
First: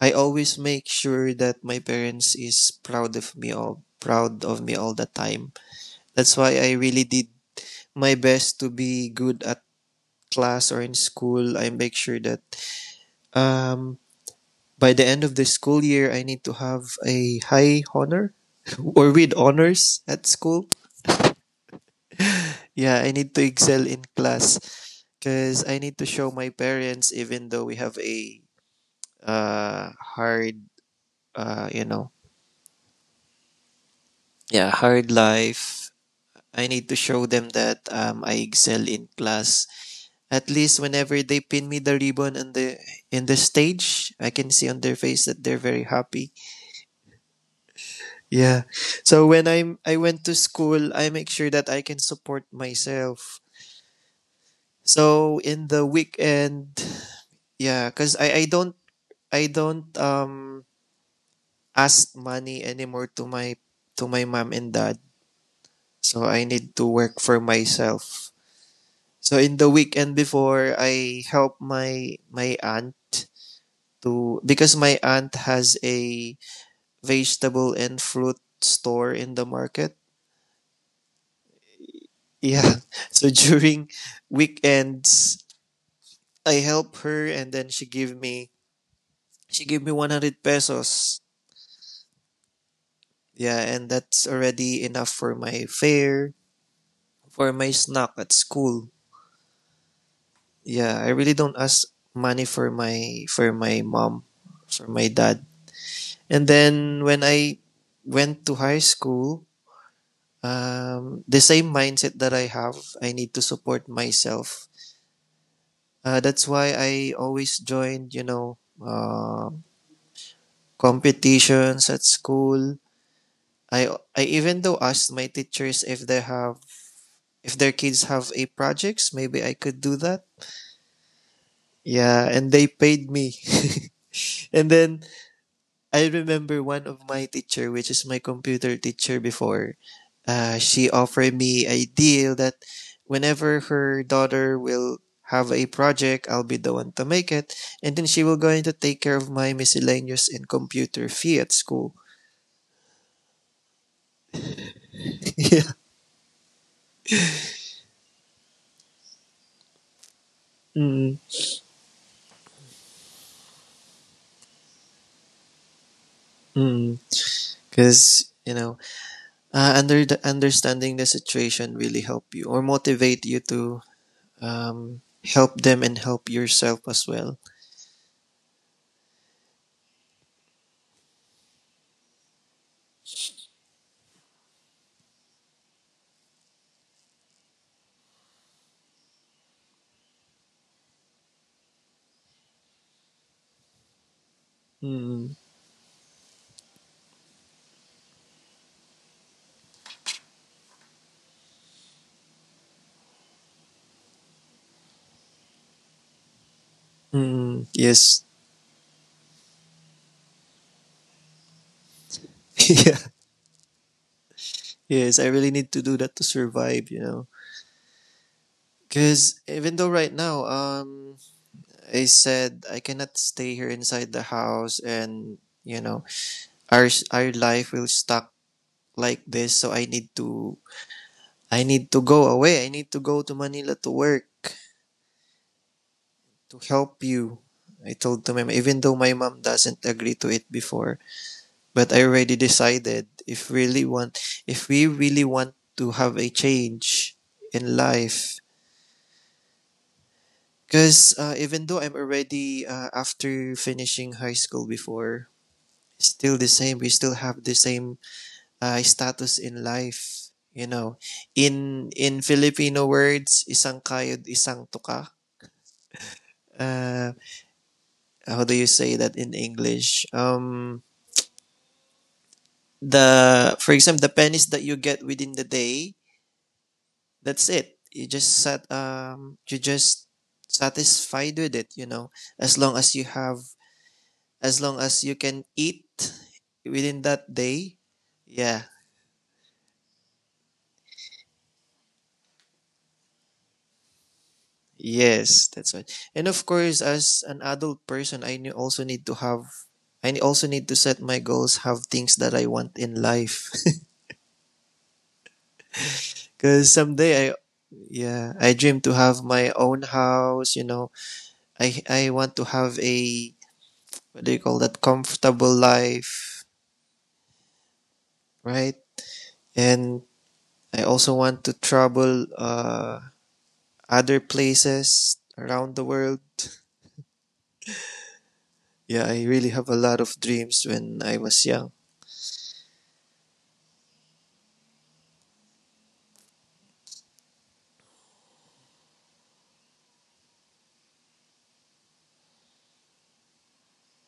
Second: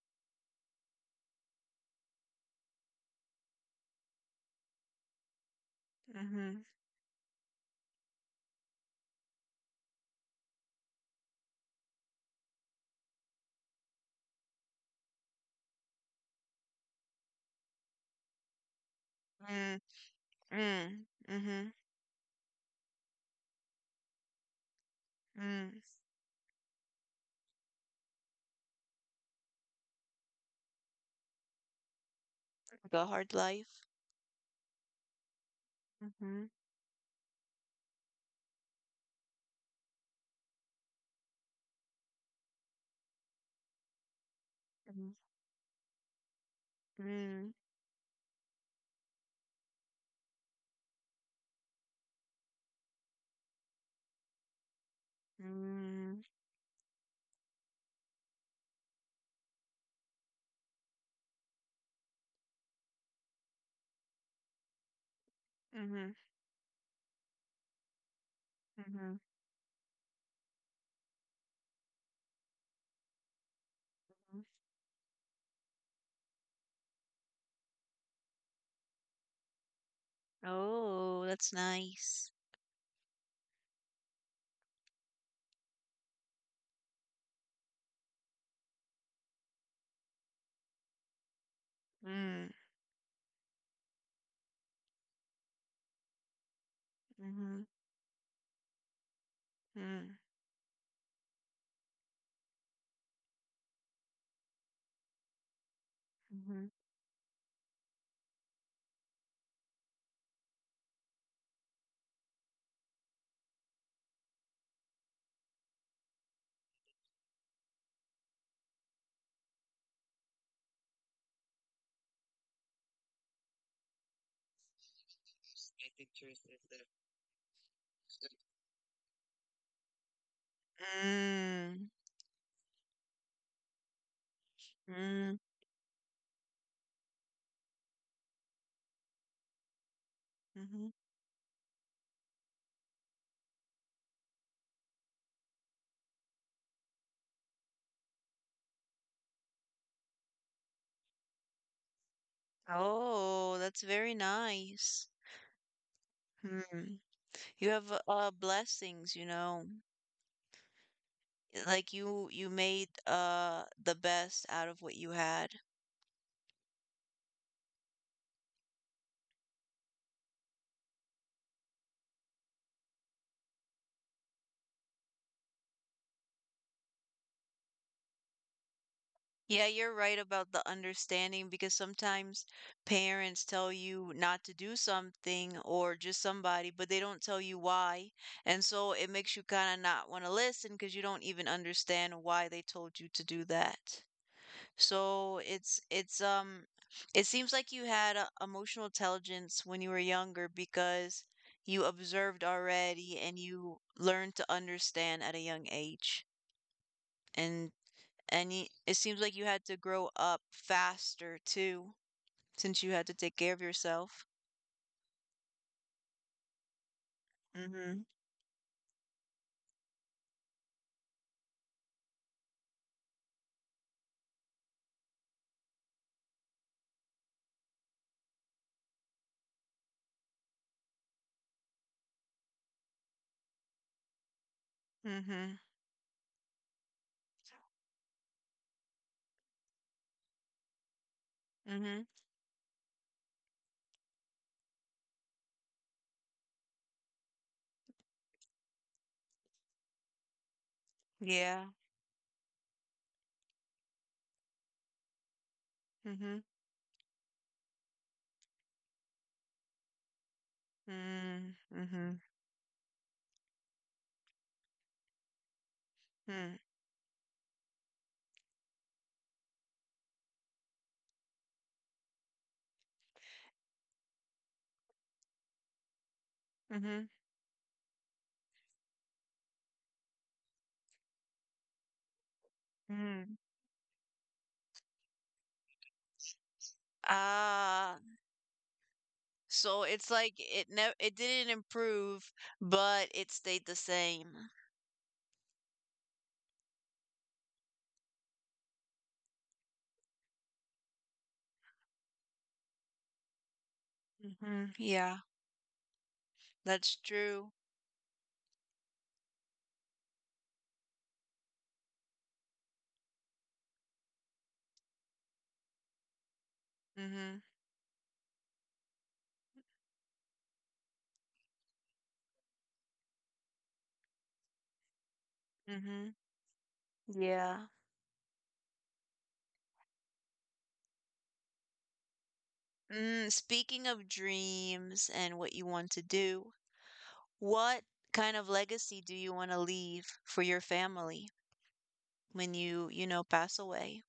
Speaker 2: I always make sure that my parents is proud of me all proud of me all the time. That's why
Speaker 1: Mm-hmm.
Speaker 2: I really did my best to be good at class or in school. I make sure that, um by the end of the school year, I need to have a high honor or with
Speaker 1: Mm,
Speaker 2: honors at school.
Speaker 1: mm, mm-hmm.
Speaker 2: Yeah, I need to excel in class because I
Speaker 1: Mm.
Speaker 2: need to show my parents, even though we have a, hard, you know,
Speaker 1: Like a hard life.
Speaker 2: yeah, hard life.
Speaker 1: Mm-hmm.
Speaker 2: I need to show them that, I excel in class. At least whenever they pin me the ribbon in the, in the stage, I can see on their
Speaker 1: Mm-hmm.
Speaker 2: face that they're very happy.
Speaker 1: Mm.
Speaker 2: Yeah. So when I'm I went to school, I make sure that I can support myself. So in the
Speaker 1: Mm.
Speaker 2: weekend, yeah, cuz I don't, I don't um ask money anymore to my, to my mom and dad.
Speaker 1: Mm-hmm.
Speaker 2: So I need to work for myself.
Speaker 1: Mm-hmm.
Speaker 2: So in the weekend before, I help my, my aunt to, because my aunt has a vegetable and fruit store in the market.
Speaker 1: Oh, that's nice.
Speaker 2: Yeah. So during weekends, I help her, and then she gave me 100 pesos.
Speaker 1: Mm,
Speaker 2: Yeah, and that's already enough for my fare, for my
Speaker 1: mhm,
Speaker 2: snack at school.
Speaker 1: mm,
Speaker 2: Yeah, I really don't ask money for my, for my mom, for my dad. And
Speaker 1: mhm,
Speaker 2: then when I went to high school, the same mindset that I have, I need to support myself. That's why I always joined, you know, competitions at school. I I even though asked my teachers if they have, if their kids have a projects, maybe I could do that.
Speaker 1: mm,
Speaker 2: Yeah, and they paid me. And then
Speaker 1: mm,
Speaker 2: I remember one of my teacher, which is my computer teacher before, she
Speaker 1: mhm.
Speaker 2: offered me a deal that whenever her daughter will have a project, I'll be the one to make it, and then she will going to take care of my miscellaneous and computer fee at school.
Speaker 1: Oh, that's very nice.
Speaker 2: Yeah,
Speaker 1: Hmm. You have blessings, you know.
Speaker 2: because,
Speaker 1: Like you made the best out of what you had.
Speaker 2: mm-hmm, you know, under the understanding the situation really help you or motivate you to, help them and help yourself as well.
Speaker 1: Yeah, you're right about the understanding because sometimes parents tell you not to do something or just somebody, but they don't tell you why. And so it makes you kind of not want to listen because you don't even understand why they told you to do that.
Speaker 2: Mm,
Speaker 1: So it seems like you had a, emotional intelligence when you were younger because you observed already and you learned to understand at a young age.
Speaker 2: mm,
Speaker 1: And
Speaker 2: yes,
Speaker 1: and y it seems like you had to grow up faster too, since you
Speaker 2: yeah,
Speaker 1: had to take care of yourself.
Speaker 2: yes. I really need to do that to survive, you know.
Speaker 1: Mhm.
Speaker 2: Because even though right now, I said I cannot stay here inside the house, and you know, our life will stuck like this. So I need to go away. I need to go to Manila to work.
Speaker 1: Mhm.
Speaker 2: To help you. I told to my mom, even though my mom doesn't agree to it before, but I
Speaker 1: Mhm.
Speaker 2: already decided if really want, if we really want to have a change in life, because even
Speaker 1: Yeah.
Speaker 2: though I'm already after finishing high school before, still
Speaker 1: Mhm.
Speaker 2: the same. We still have the same status in life. You know,
Speaker 1: Mm.
Speaker 2: in
Speaker 1: Mhm.
Speaker 2: Filipino words, isang kayod, isang tuka.
Speaker 1: Mm.
Speaker 2: Uh, how do you say that in English? The for example the pennies that you get within the day,
Speaker 1: Mhm.
Speaker 2: that's it, you just sat, you just satisfied with it, you know, as long as you
Speaker 1: Mm.
Speaker 2: have, as long as you can eat within that day,
Speaker 1: Ah,
Speaker 2: yeah.
Speaker 1: so it's like it didn't improve, but it stayed the same.
Speaker 2: Yes, that's right. And of course, as an adult person, also need to have, also need to set my goals, have things that I want in life.
Speaker 1: Mhm. Yeah,
Speaker 2: Because
Speaker 1: that's
Speaker 2: someday I,
Speaker 1: true.
Speaker 2: yeah, I dream to have my own house, you know. I want to have a, what do you call that, comfortable life,
Speaker 1: Mhm.
Speaker 2: right? And I also want to travel other places around the
Speaker 1: Mhm.
Speaker 2: world.
Speaker 1: Yeah.
Speaker 2: Yeah, I really have a lot of dreams when I was young.
Speaker 1: Mm, speaking of dreams and what you want to do, What kind of legacy do you want to leave for your family when you know, pass away?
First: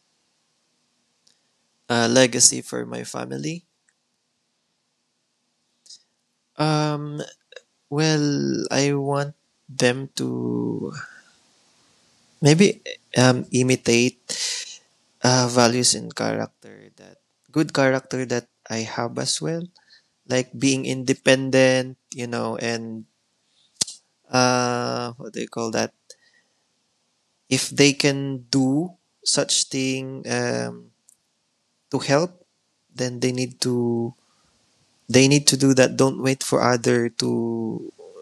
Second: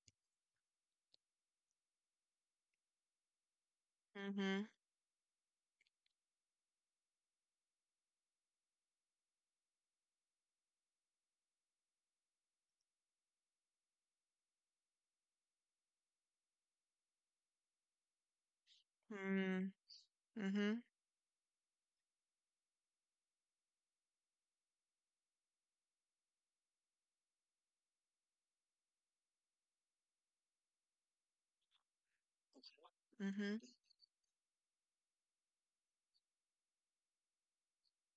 Speaker 2: A legacy for my family.
Speaker 1: Mm-hmm.
Speaker 2: Um well, I want them to maybe imitate values and character that, good character that I have as well.
Speaker 1: Mm,
Speaker 2: Like
Speaker 1: mm-hmm.
Speaker 2: being independent, you know, and what do you call that? If they can do such thing, to help, then they need
Speaker 1: Mm-hmm.
Speaker 2: to, they need to do that. Don't wait for other to,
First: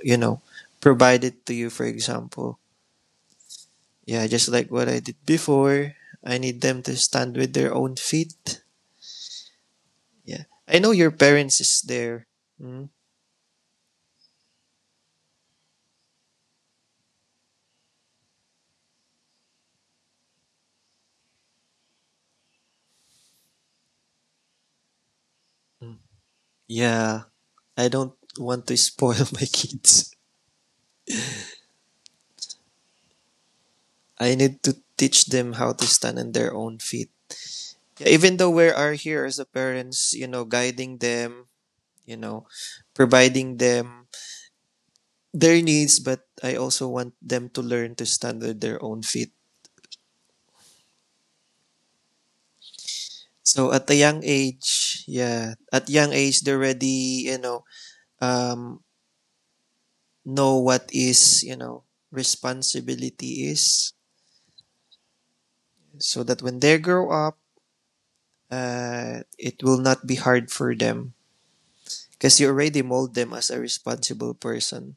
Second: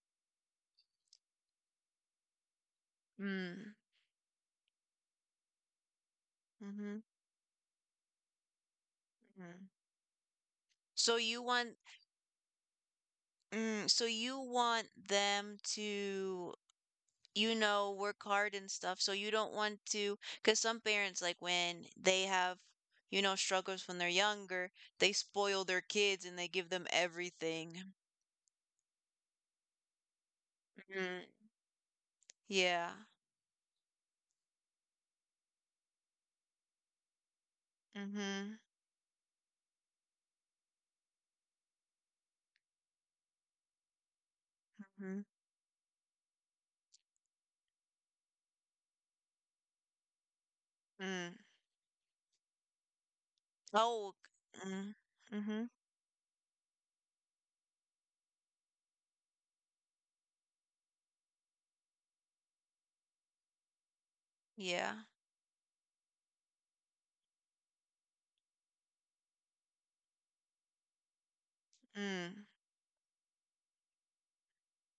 Speaker 2: you know, provide it to you. For example,
Speaker 1: Mm,
Speaker 2: yeah, just like what I did before. I need them
Speaker 1: mm-hmm.
Speaker 2: to stand with their own feet.
Speaker 1: Mm.
Speaker 2: Yeah, I know your
Speaker 1: So you
Speaker 2: parents
Speaker 1: want,
Speaker 2: is there. Mm.
Speaker 1: mm, so you want them to, you know, work hard and stuff. So you don't want to, because some parents, like when they have, you know, struggles when they're younger, they spoil their kids and they give them
Speaker 2: Yeah,
Speaker 1: everything.
Speaker 2: I don't want to spoil my kids.
Speaker 1: Mm. Yeah.
Speaker 2: I need to teach them how to stand on their own feet. Yeah, even though
Speaker 1: Mm-hmm.
Speaker 2: we are here as the parents, you know, guiding them, you know, providing them their needs, but I also want them to learn to stand on their own feet.
Speaker 1: Mm-hmm.
Speaker 2: So at a
Speaker 1: Oh,
Speaker 2: young
Speaker 1: mm,
Speaker 2: age, yeah,
Speaker 1: mhm.
Speaker 2: at young age they already, you um, know what is, you know, responsibility is,
Speaker 1: Yeah.
Speaker 2: so that when they grow up, it will not be hard for them because
Speaker 1: Mm,
Speaker 2: you already mold them as a responsible person.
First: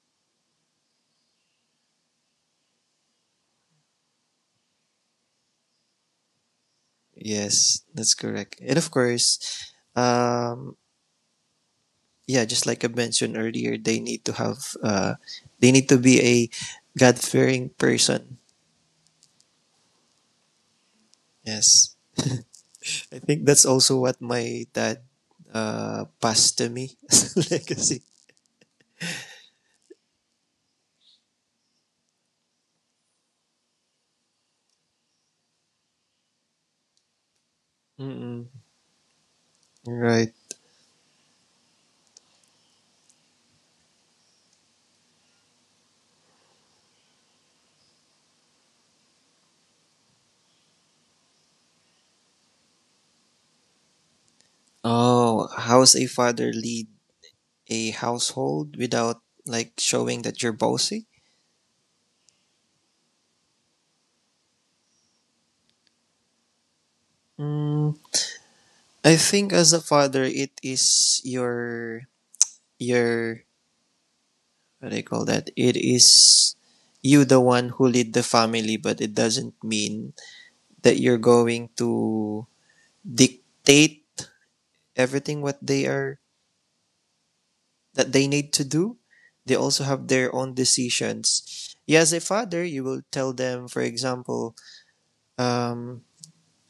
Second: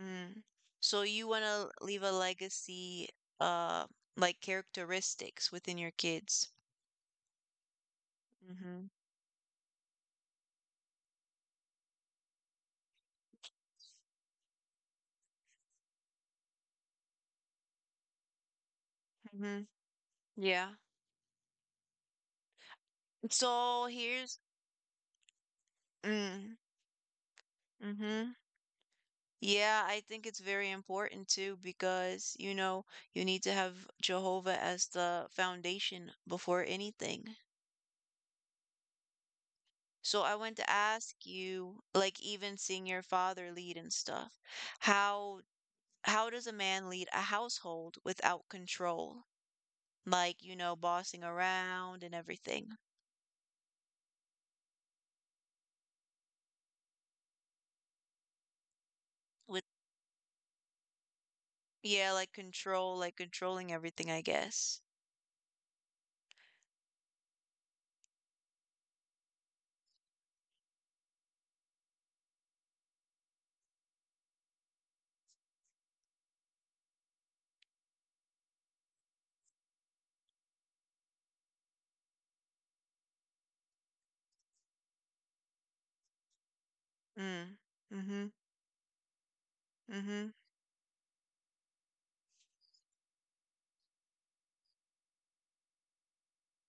Speaker 1: mm. So you want to leave a legacy, uh, like characteristics within your kids.
Speaker 2: Yes, that's
Speaker 1: Mm
Speaker 2: correct. And
Speaker 1: Mhm.
Speaker 2: of course, um, yeah, just like I mentioned earlier, they need to have, they need to be a God fearing person.
Speaker 1: mm Mhm. Yeah.
Speaker 2: Yes, I think that's
Speaker 1: So
Speaker 2: also what
Speaker 1: here's
Speaker 2: my dad
Speaker 1: mm,
Speaker 2: passed to me as a legacy.
Speaker 1: mhm. Yeah, I think it's very important too because, you know, you need to have Jehovah as the foundation before anything.
Speaker 2: Mm-mm.
Speaker 1: So
Speaker 2: Right.
Speaker 1: I want to ask you, like even seeing your father lead and stuff, how how does a man lead a household without control? Like, you know, bossing around and everything.
Speaker 2: Oh, how's a father lead a household without
Speaker 1: With
Speaker 2: like showing that you're bossy?
Speaker 1: Yeah, like control, like controlling everything, I guess.
Speaker 2: Mm, I think as a father, it is your what do you call that? It is you the one who lead the family, but it doesn't mean that you're going to dictate everything what they are,
Speaker 1: Mm.
Speaker 2: that
Speaker 1: Mm-hmm.
Speaker 2: they need to do. They also have
Speaker 1: Mm-hmm.
Speaker 2: their own decisions. You as a father, you will tell them, for example, um,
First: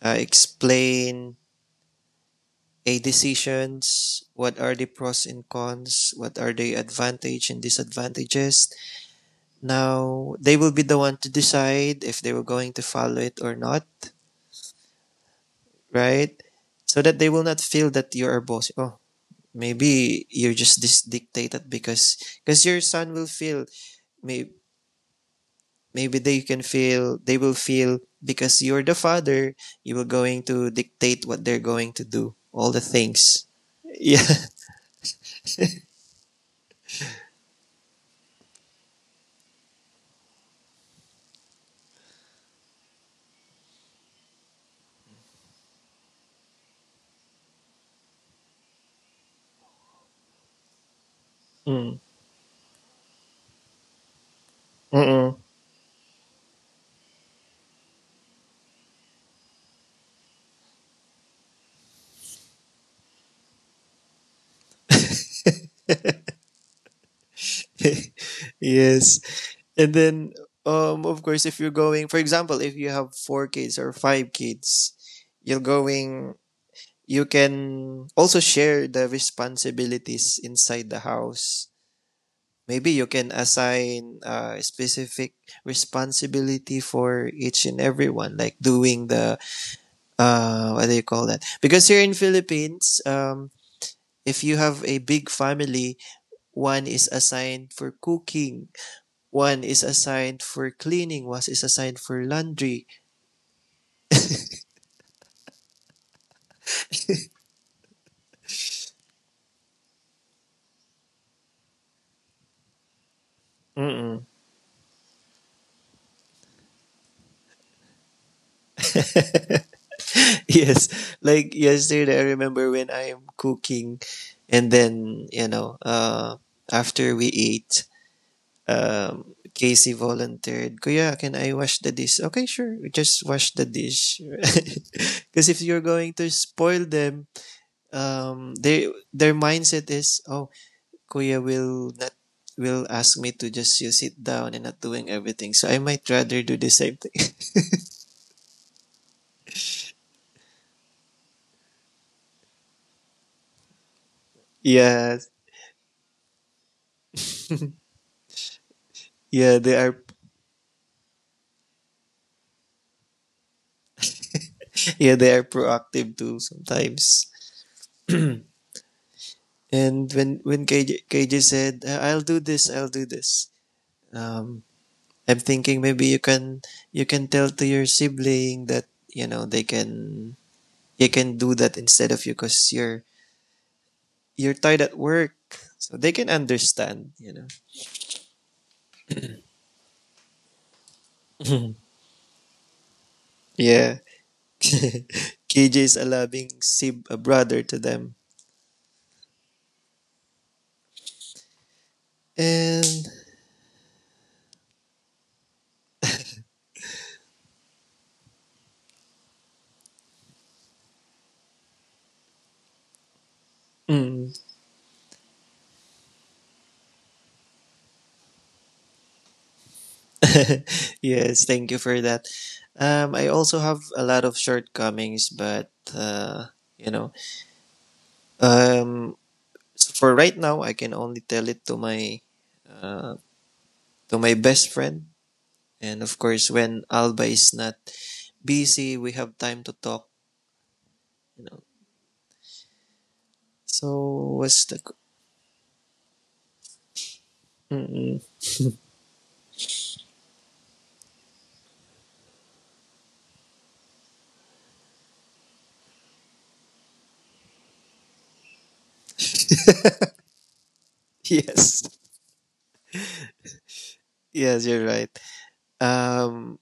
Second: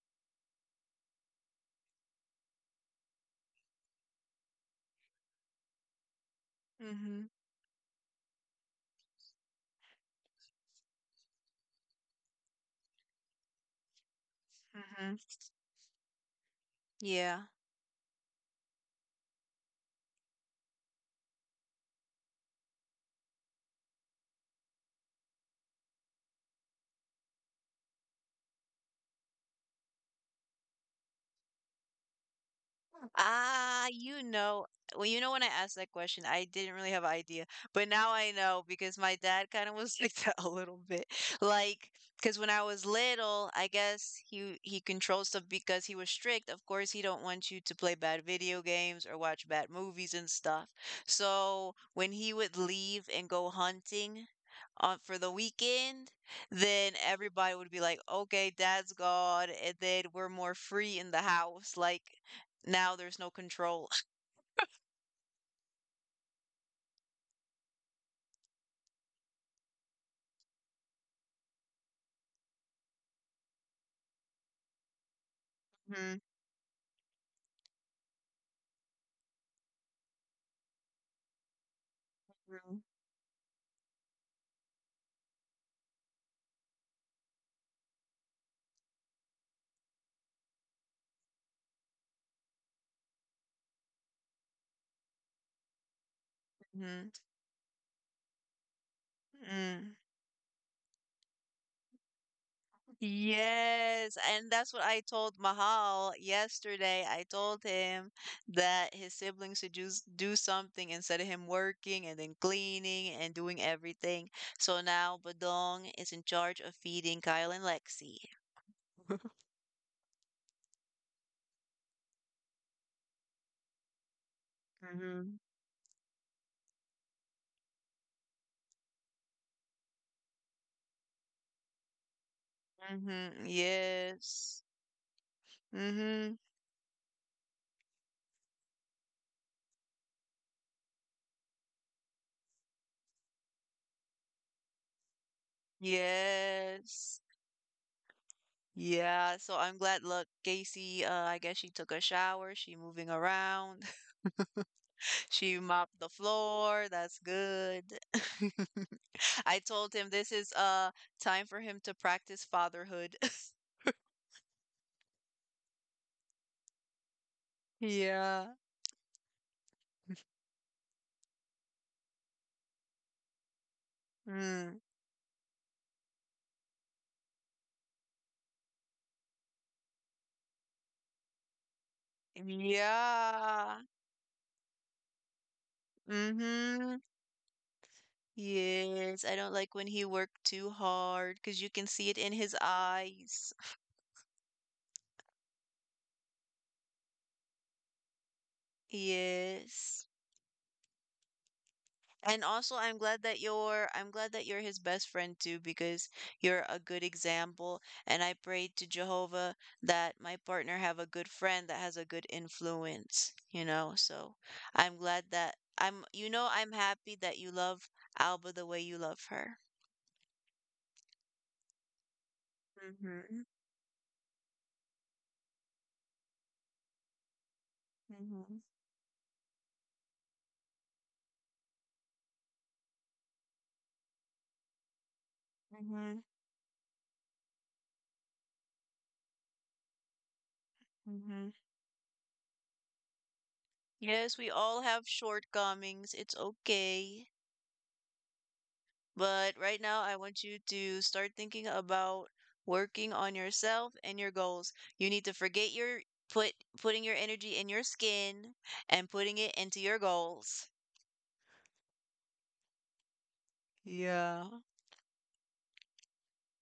Speaker 2: explain a decisions, what are the pros and cons, what are the
Speaker 1: Mm-hmm.
Speaker 2: advantage and disadvantages. Now, they will be the one to decide if they were going to follow it or not,
Speaker 1: Mm-hmm.
Speaker 2: right? So that they will
Speaker 1: Yeah.
Speaker 2: not feel that you're a boss. Oh, maybe you're just this dictated because your son will feel, may, maybe they can feel, they will feel because you're the father, you will going to dictate what they're going to do, all the things.
Speaker 1: Ah,
Speaker 2: Yeah.
Speaker 1: you know, well, you know, when I asked that question, I didn't really have an idea, but now I know because my dad kind of was like that a little bit. Like, because when I was little, I guess he controlled stuff because he was strict. Of course, he don't want you to play bad video games or watch bad movies and stuff. So
Speaker 2: Mm.
Speaker 1: when he would leave and go hunting on for the
Speaker 2: Mm-mm.
Speaker 1: weekend, then everybody would be like, okay, dad's gone, and then we're more free in the house. Like now there's no control.
Speaker 2: Yes. And then, of course, if you're going, for example, if you have four kids or five kids, you're
Speaker 1: Mhm,
Speaker 2: going, you can also share the responsibilities inside the house.
Speaker 1: mhm,
Speaker 2: Maybe you can assign a specific responsibility for each and everyone, like doing the, what do you call that? Because here in Philippines, if you have a big family, one is
Speaker 1: mhm,
Speaker 2: assigned for cooking, one is
Speaker 1: mm.
Speaker 2: assigned for cleaning, one is assigned for laundry.
Speaker 1: Yes, and that's what I told Mahal yesterday. I told him that his siblings should just do something instead of him working and then cleaning and doing
Speaker 2: Mm-mm.
Speaker 1: everything. So now Badong is in charge of feeding Kyle and Lexi.
Speaker 2: Yes, like yesterday, I remember when I'm cooking, and then
Speaker 1: Mm-hmm.
Speaker 2: you know, after we ate, Casey volunteered, Kuya, can I wash the dish? Okay, sure, just
Speaker 1: Mm-hmm.
Speaker 2: wash the dish.
Speaker 1: Yes.
Speaker 2: Because if you're going to
Speaker 1: Mm-hmm.
Speaker 2: spoil them, they their mindset is, oh, Kuya will not, will ask me to just you sit down and not doing everything. So I might rather do the same
Speaker 1: Yes.
Speaker 2: thing.
Speaker 1: Yeah, so I'm glad look, Gacy, I guess she took a shower, she moving around.
Speaker 2: Yeah,
Speaker 1: She mopped the floor. That's good. I
Speaker 2: yeah, they
Speaker 1: told
Speaker 2: are,
Speaker 1: him this is time for him to practice fatherhood.
Speaker 2: yeah, they are proactive too sometimes. And
Speaker 1: Yeah.
Speaker 2: when KJ, KJ said, I'll do this, um,
Speaker 1: Mm.
Speaker 2: I'm thinking maybe you can tell to your sibling that you know they can, you can do that instead of you because you're
Speaker 1: Yeah.
Speaker 2: you're tired at work, so they can
Speaker 1: Mm-hmm.
Speaker 2: understand. You know.
Speaker 1: Yes. I don't like when he worked too hard because you can see it in his eyes.
Speaker 2: Yeah. KJ's a allowing Sib a brother to them.
Speaker 1: Yes. And also,
Speaker 2: And
Speaker 1: I'm glad that you're his best friend too, because you're a good example. And I pray to Jehovah that my partner have a good friend that has a good influence, you know? So
Speaker 2: mm,
Speaker 1: I'm glad that I'm happy that you love Alba the way you love her.
Speaker 2: yes, thank you for that. I
Speaker 1: Mm-hmm.
Speaker 2: also have a lot of shortcomings, but you know,
Speaker 1: Mm-hmm.
Speaker 2: um, so for right now, I can only tell it to my, uh, to my best friend, and of
Speaker 1: Mm-hmm.
Speaker 2: course, when Alba is not busy, we have time to talk. You
Speaker 1: Mm-hmm.
Speaker 2: know, so
Speaker 1: Yes, we
Speaker 2: what's the,
Speaker 1: all have shortcomings. It's okay.
Speaker 2: mm, mm.
Speaker 1: But right now, I want you to start thinking about working on yourself and your goals. You need to forget your put putting your energy in your skin and putting it into your goals.
Speaker 2: Yes,
Speaker 1: Yeah.
Speaker 2: yes, you're right. Um,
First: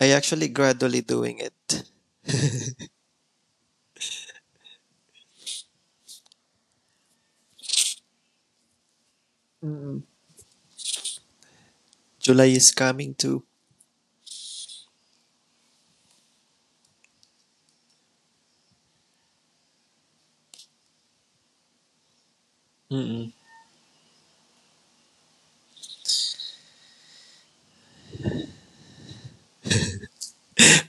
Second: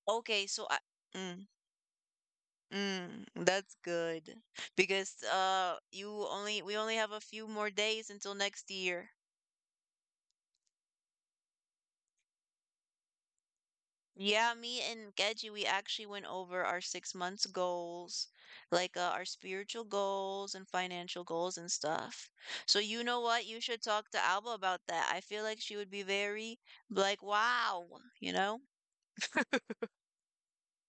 Speaker 2: I
Speaker 1: Okay,
Speaker 2: actually
Speaker 1: so
Speaker 2: gradually doing
Speaker 1: mm,
Speaker 2: it.
Speaker 1: that's good because you only we only have a few more days until next year.
Speaker 2: Mm-mm. July is coming too.
Speaker 1: Yeah, me and Geji, we actually went over our 6 months goals, like our spiritual goals and financial goals and stuff. So you know
Speaker 2: Mm-mm.
Speaker 1: what? You should talk to Alba about that. I feel like she would be very like, wow, you know?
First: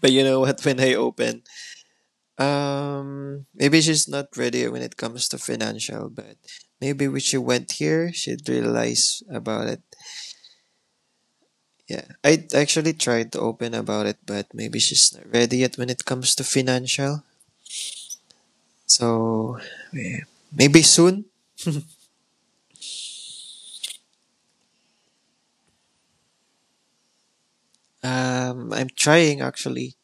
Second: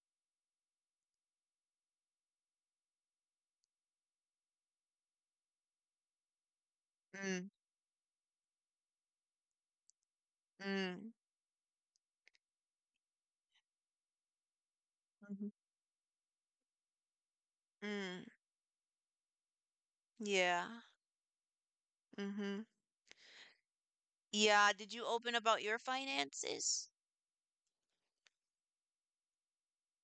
Speaker 2: But you know what? When I open, maybe she's not ready when it comes to financial, but maybe when she
Speaker 1: Mm,
Speaker 2: went here, she'd realize about it.
Speaker 1: mm,
Speaker 2: Yeah, I actually tried to open about it, but maybe she's not
Speaker 1: mhm,
Speaker 2: ready yet when it comes to financial.
Speaker 1: mm.
Speaker 2: So
Speaker 1: Yeah.
Speaker 2: maybe soon.
Speaker 1: Mm-hmm. Yeah. Did you open about your finances?
Speaker 2: I'm trying actually.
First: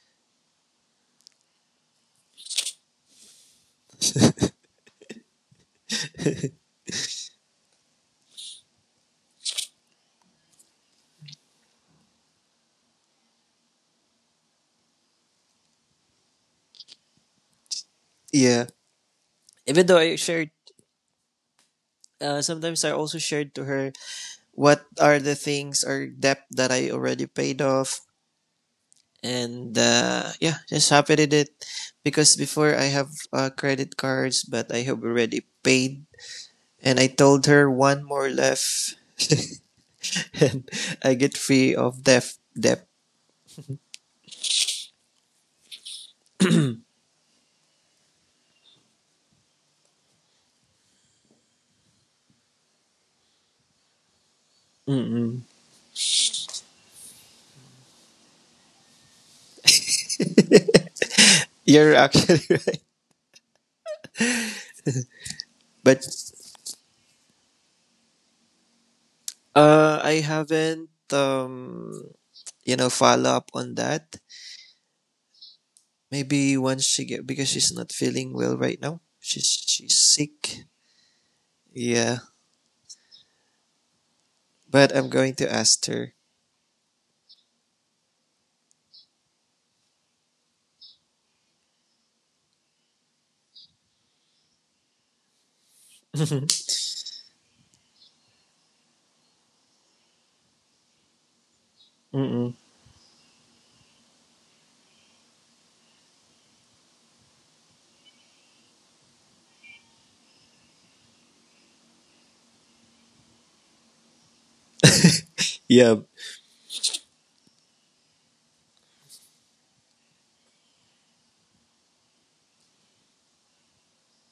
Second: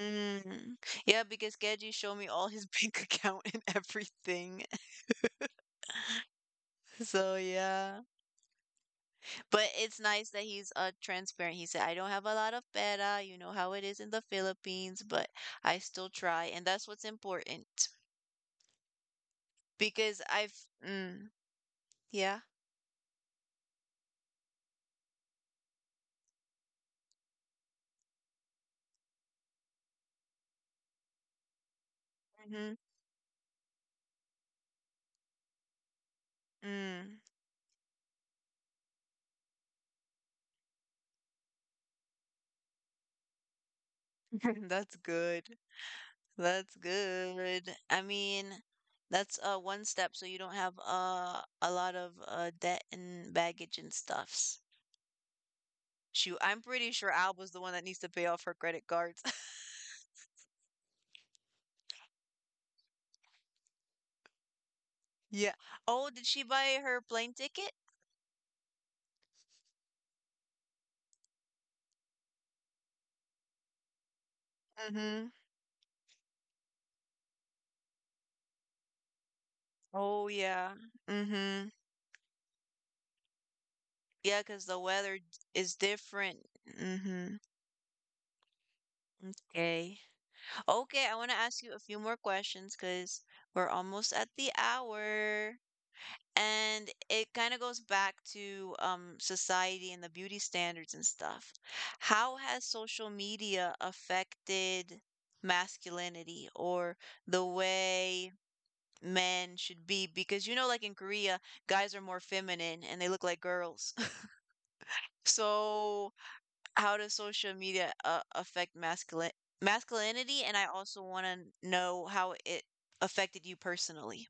Speaker 1: Mm. Yeah, because Geji showed me all his bank account and everything. So yeah. But it's nice that he's transparent. He said, I don't have a lot of pera, you know how it is in the Philippines, but I still try, and that's what's important.
Speaker 2: Yeah, even though I
Speaker 1: Because
Speaker 2: shared,
Speaker 1: I've mm, yeah.
Speaker 2: sometimes I also shared to her what are the things or debt that I already paid off. And yeah, just happy with it because
Speaker 1: hmm
Speaker 2: before I have credit cards, but I have already paid. And I
Speaker 1: Mm.
Speaker 2: told her one more left, and I get free of debt. Debt.
Speaker 1: That's good. That's good. I mean, that's one step so you don't have a lot of debt and baggage and stuffs.
Speaker 2: Mm-mm.
Speaker 1: Shoot, I'm pretty sure Al was the one that needs to pay off her credit cards.
Speaker 2: You're actually right,
Speaker 1: Yeah.
Speaker 2: but
Speaker 1: Oh, did she buy her plane ticket?
Speaker 2: I haven't you know follow up on that.
Speaker 1: Mm-hmm.
Speaker 2: Maybe once she get because she's not feeling well right now. She's
Speaker 1: Oh
Speaker 2: sick.
Speaker 1: yeah. Mm-hmm.
Speaker 2: Yeah,
Speaker 1: Yeah, because
Speaker 2: but I'm going to
Speaker 1: is
Speaker 2: ask her.
Speaker 1: different. Mm-hmm. Okay. Okay, I want to ask you a few more questions because we're almost at the hour. And it kind of goes back to society and the beauty standards and stuff. How
Speaker 2: Mm-mm.
Speaker 1: has social media affected masculinity or the way men should be? Because you know, like in Korea, guys are more feminine and they look like girls.
Speaker 2: Yeah.
Speaker 1: So how does social media affect masculine masculinity, and I also want to know how it affected you personally.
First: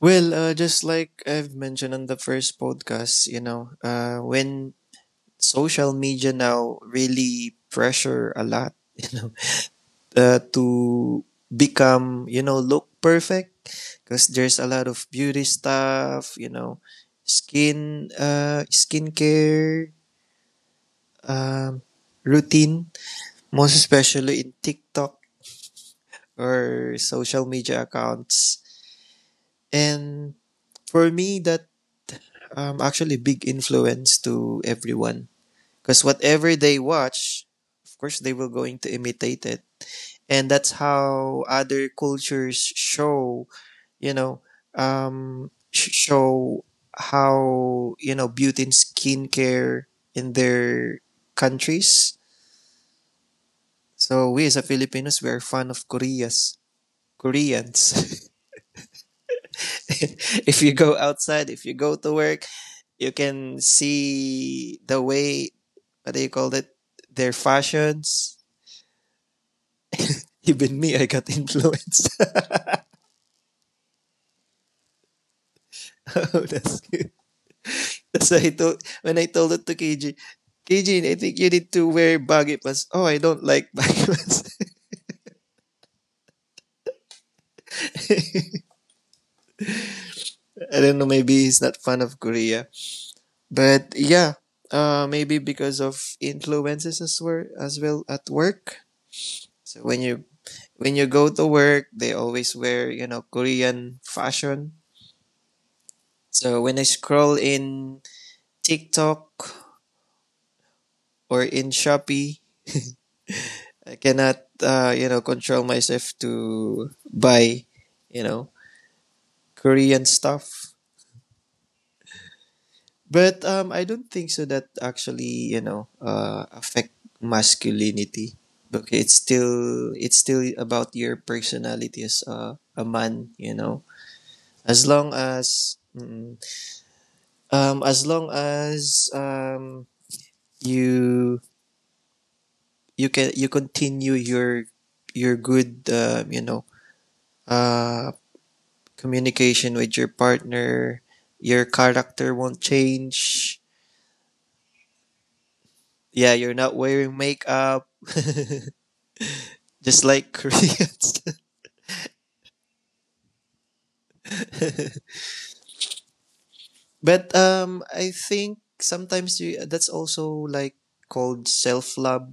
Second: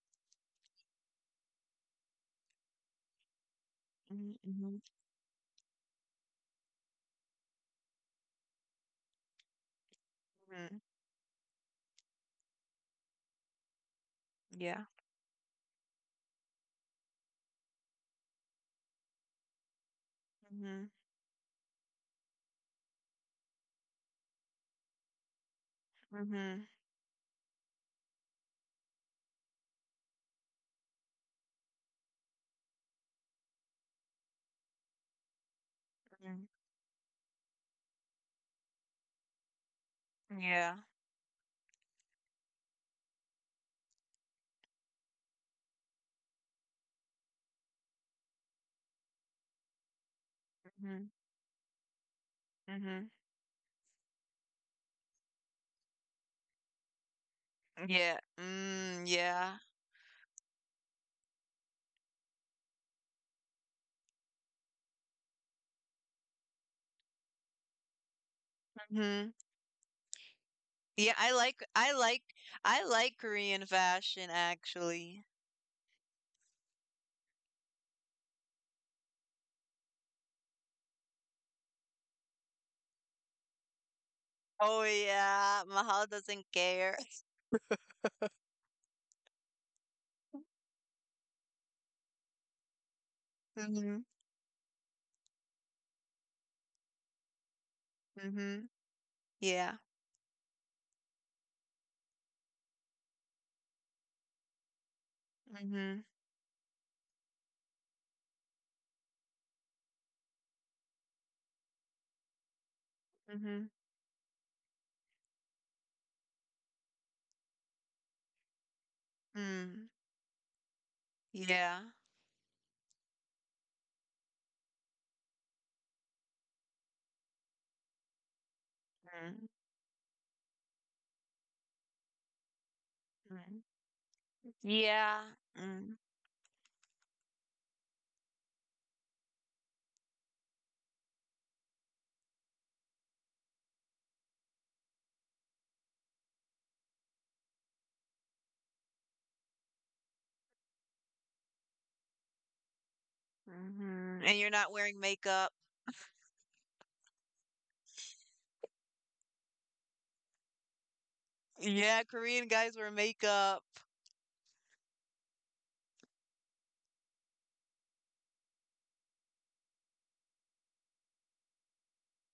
Speaker 2: Well, just like I've mentioned on the first podcast, you know, when
Speaker 1: Mm-hmm.
Speaker 2: social media now really pressure a lot, you know,
Speaker 1: Hmm.
Speaker 2: to become, you know, look perfect because there's a
Speaker 1: Yeah.
Speaker 2: lot of beauty stuff, you know, skin, skincare,
Speaker 1: Mm-hmm.
Speaker 2: um, routine, most especially in TikTok
Speaker 1: Mm-hmm.
Speaker 2: or social media accounts. And for me, that actually big influence to everyone because
Speaker 1: Hmm.
Speaker 2: whatever they watch, of course, they will going to imitate it, and
Speaker 1: Yeah.
Speaker 2: that's how other cultures show. You know, show how you know beauty and skincare in their
Speaker 1: Mm-hmm.
Speaker 2: countries.
Speaker 1: Hmm.
Speaker 2: So we as a Filipinos, we are fan of Koreas,
Speaker 1: Yeah.
Speaker 2: Koreans.
Speaker 1: Mm, yeah.
Speaker 2: If you go outside, if you go to work, you can see the way, what do you call it? Their fashions.
Speaker 1: Mm-hmm.
Speaker 2: Even me, I
Speaker 1: yeah
Speaker 2: got
Speaker 1: i like i
Speaker 2: influenced.
Speaker 1: like I like Korean fashion actually.
Speaker 2: Oh, that's good. So I told when I told it to KJ, KJ, I think you need to wear baggy pants. Oh, I don't like baggy pants.
Speaker 1: Oh yeah. Mahal doesn't care.
Speaker 2: I don't know. Maybe he's not fan of Korea, but
Speaker 1: Mm-hmm.
Speaker 2: yeah, maybe because of influences as well, as well at
Speaker 1: Mm-hmm.
Speaker 2: work.
Speaker 1: Yeah.
Speaker 2: So when you, when you go to work, they always wear you know Korean fashion.
Speaker 1: Mm-hmm.
Speaker 2: So when I scroll in TikTok or in Shopee,
Speaker 1: Mm-hmm.
Speaker 2: I cannot, you know, control myself to buy, you know,
Speaker 1: Mm.
Speaker 2: Korean stuff.
Speaker 1: Yeah.
Speaker 2: But I don't think so that actually, you know, affect masculinity. Okay, it's still about your personality as a man, you
Speaker 1: Mm-hmm.
Speaker 2: know. As long
Speaker 1: Yeah.
Speaker 2: as,
Speaker 1: Mm,
Speaker 2: mm, as long as, you, you can, you continue your good you know uh, communication with your partner, your character won't change.
Speaker 1: mhm. And you're not wearing makeup.
Speaker 2: Yeah, you're not wearing makeup, just like Koreans.
Speaker 1: Yeah, Korean guys wear makeup.
Speaker 2: But I think sometimes you, that's also like called self love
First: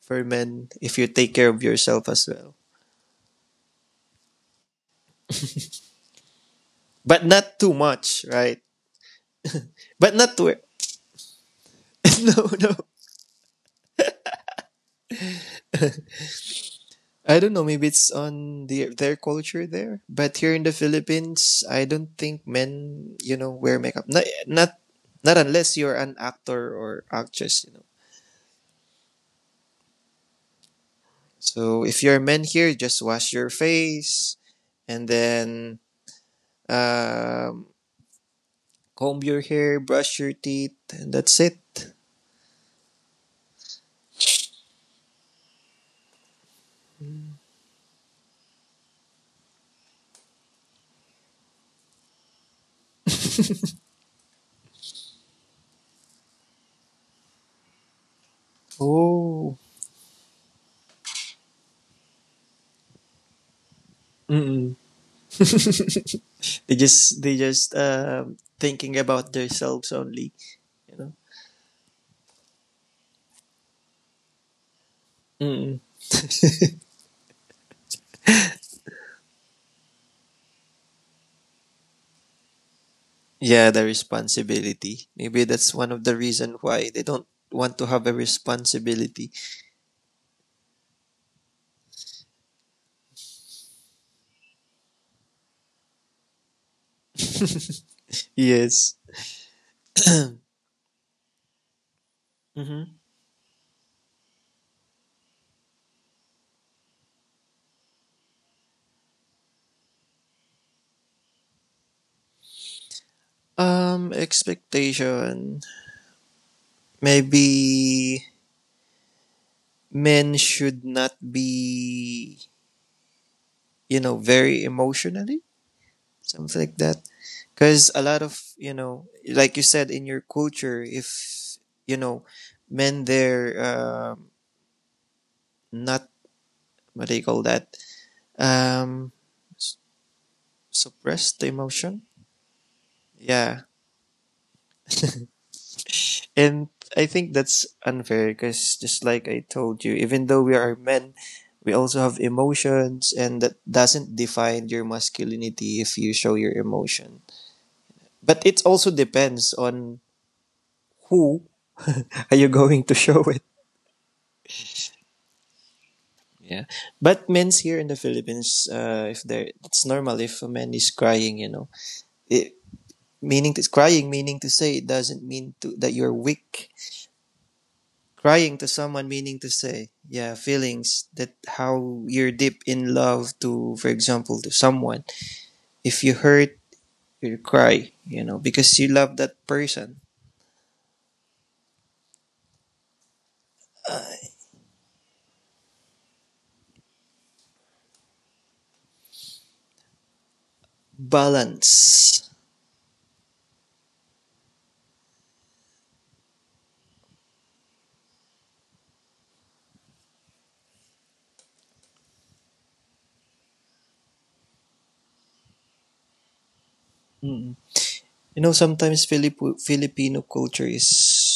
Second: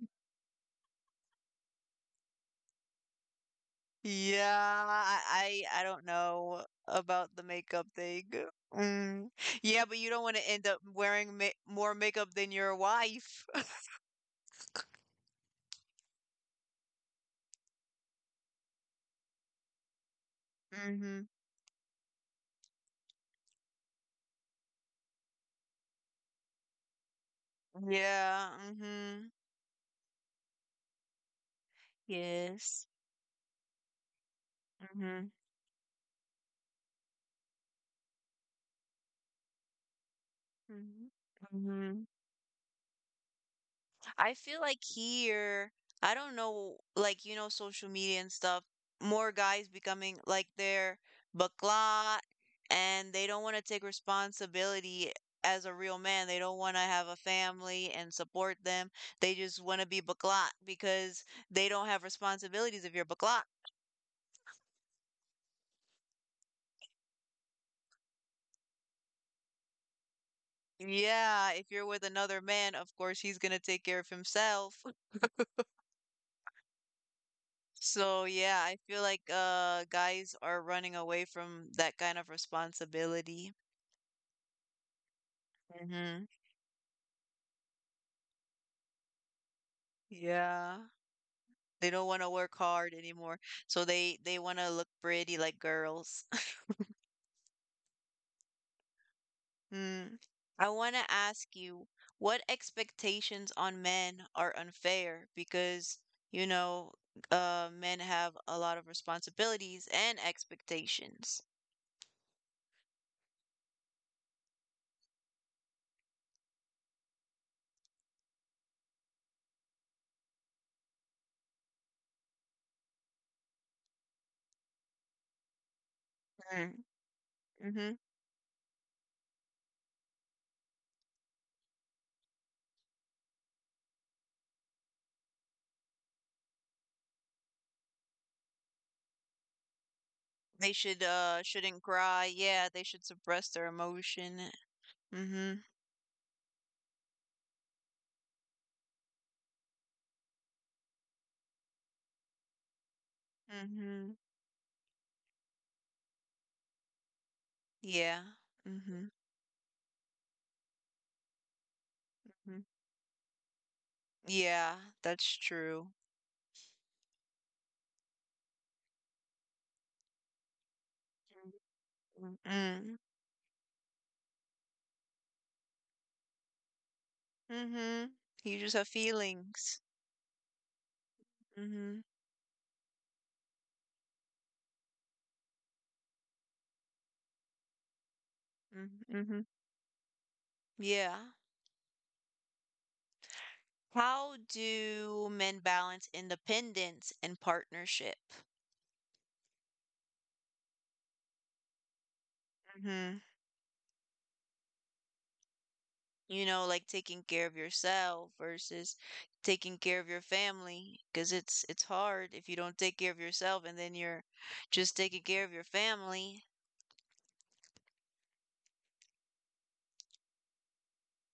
Speaker 2: for men if you take care of yourself as well,
Speaker 1: Yeah, I don't know
Speaker 2: but
Speaker 1: about the
Speaker 2: not too
Speaker 1: makeup
Speaker 2: much,
Speaker 1: thing.
Speaker 2: right?
Speaker 1: Mm. Yeah, but you
Speaker 2: But
Speaker 1: don't
Speaker 2: not
Speaker 1: want to
Speaker 2: to,
Speaker 1: end up wearing ma more makeup
Speaker 2: no,
Speaker 1: than
Speaker 2: no.
Speaker 1: your wife.
Speaker 2: I don't know. Maybe it's on the their culture there, but here in the
Speaker 1: Mm-hmm.
Speaker 2: Philippines, I don't think men, you know, wear makeup. Not not, not unless you're an actor or actress, you know.
Speaker 1: Yeah. Mm-hmm.
Speaker 2: So if you're a man here,
Speaker 1: Yes.
Speaker 2: just wash your face and
Speaker 1: Mm-hmm.
Speaker 2: then, um, comb your hair, brush your teeth,
Speaker 1: Mm-hmm.
Speaker 2: and that's it.
Speaker 1: Mm-hmm. I feel like here, I don't know, like, you know, social media and stuff, more guys becoming like they're bacla and they don't want to take responsibility as a real man. They don't want to have a family and support them. They
Speaker 2: Oh,
Speaker 1: just want to be bacla because they don't have responsibilities if you're bacla.
Speaker 2: mm-mm. They just, they just thinking about themselves only, you know.
Speaker 1: Yeah, if you're with another man, of course he's gonna take care of himself.
Speaker 2: Mm-mm.
Speaker 1: So yeah, I feel like guys are running away from that kind of responsibility.
Speaker 2: Yeah, the responsibility. Maybe that's one of the
Speaker 1: Mhm.
Speaker 2: reason why they don't want to have a responsibility.
Speaker 1: Yeah. They don't want to work hard anymore. So they want to look pretty like girls.
Speaker 2: Yes.
Speaker 1: Mm. I want to ask you, what
Speaker 2: Mm-hmm.
Speaker 1: expectations on men are unfair? Because, you know, men have a lot of responsibilities and expectations.
Speaker 2: Expectation. Maybe men should not be, you know, very emotionally, something
Speaker 1: Mm.
Speaker 2: like that. Because
Speaker 1: Hmm.
Speaker 2: a lot of, you know, like you said in your culture, if you know, men they're not, what do you call that? Um, s-
Speaker 1: They should
Speaker 2: suppress the
Speaker 1: shouldn't
Speaker 2: emotion.
Speaker 1: cry. Yeah, they should suppress
Speaker 2: Yeah.
Speaker 1: their emotion. Mm-hmm.
Speaker 2: And I think that's unfair because just like I told you, even though we are men, we also have emotions, and that
Speaker 1: Mm-hmm.
Speaker 2: doesn't define your masculinity if you show your emotion.
Speaker 1: Yeah.
Speaker 2: But it also
Speaker 1: Mm-hmm.
Speaker 2: depends on who are you going to show it.
Speaker 1: Yeah, that's true.
Speaker 2: Yeah. But men's here in the Philippines, if they're, it's normal if a man is crying, you know.
Speaker 1: Mm,
Speaker 2: It,
Speaker 1: mm,
Speaker 2: meaning to, crying, meaning to say it doesn't mean to, that you're weak.
Speaker 1: mhm. You
Speaker 2: Crying to
Speaker 1: just have
Speaker 2: someone, meaning to
Speaker 1: feelings.
Speaker 2: say, yeah, feelings that how
Speaker 1: Mhm.
Speaker 2: you're deep in love to, for example, to someone. If you hurt, you cry, you know, because you
Speaker 1: Mm,
Speaker 2: love that
Speaker 1: mhm.
Speaker 2: person.
Speaker 1: Yeah. How do men balance independence and partnership?
Speaker 2: Balance.
Speaker 1: Mhm. You know, like taking care of yourself versus taking care of your family, because it's hard if you don't take care of yourself and then you're just taking care of your family.
Speaker 2: Mm. You know, sometimes Filipino culture is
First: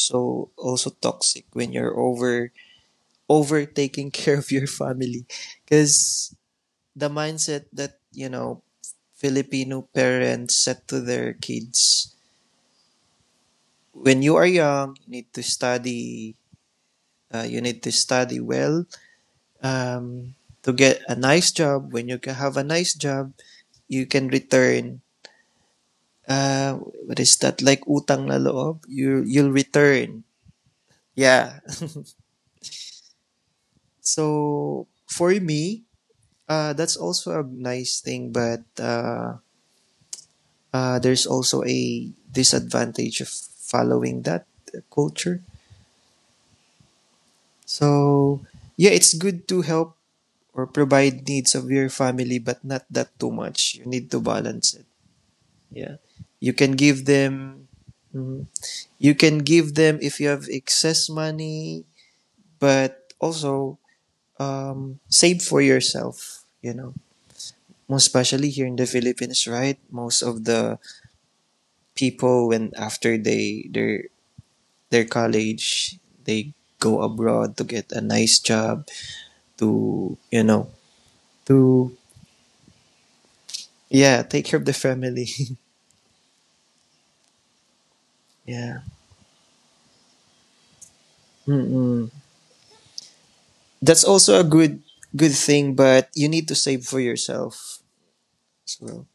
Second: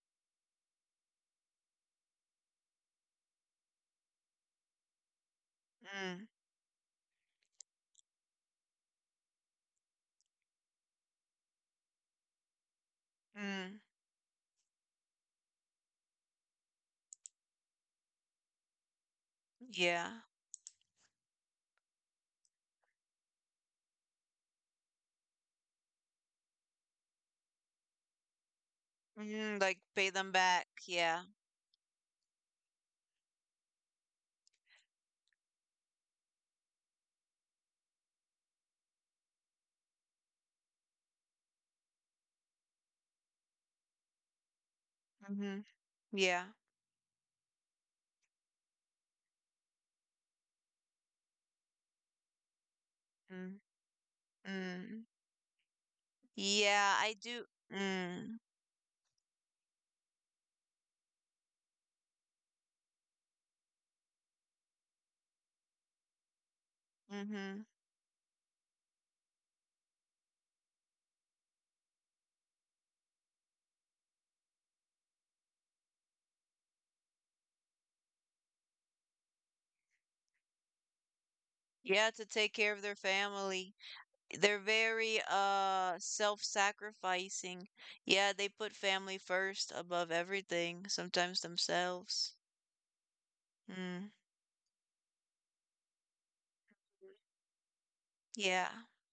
Speaker 2: so also toxic when you're over taking care of your family,
Speaker 1: Mm,
Speaker 2: because the mindset that, you know, Filipino parents set to their kids:
Speaker 1: mm,
Speaker 2: when you are young, you need to study. You need to study well,
Speaker 1: yeah.
Speaker 2: um, to get a nice job. When you ca- have a nice job, you can return. Uh, what is that? Like utang na loob? You'll
Speaker 1: Mm, like pay
Speaker 2: return.
Speaker 1: them back. Yeah.
Speaker 2: Yeah. So for me, that's also a nice thing, but there's also a disadvantage of following that culture.
Speaker 1: Mhm. Yeah.
Speaker 2: So yeah, it's good to help or provide needs of your family, but not that too
Speaker 1: Mm,
Speaker 2: much. You need to balance it.
Speaker 1: mm.
Speaker 2: Yeah, you can
Speaker 1: Yeah,
Speaker 2: give
Speaker 1: I do.
Speaker 2: them,
Speaker 1: Mm,
Speaker 2: mhm, you can give them if you have excess money, but also, save for yourself, you know,
Speaker 1: mm-hmm.
Speaker 2: most especially here in the Philippines, right? Most of the people when after they their college, they go abroad to get a nice job, to, you know, to,
Speaker 1: Yeah, to take care of their family.
Speaker 2: yeah, take care
Speaker 1: They're
Speaker 2: of the
Speaker 1: very
Speaker 2: family.
Speaker 1: self-sacrificing. Yeah, they put
Speaker 2: Yeah.
Speaker 1: family first above everything, sometimes
Speaker 2: Mm-mm.
Speaker 1: themselves.
Speaker 2: That's
Speaker 1: Mm,
Speaker 2: also a good thing, but you need to save for yourself
Speaker 1: yeah.
Speaker 2: as well.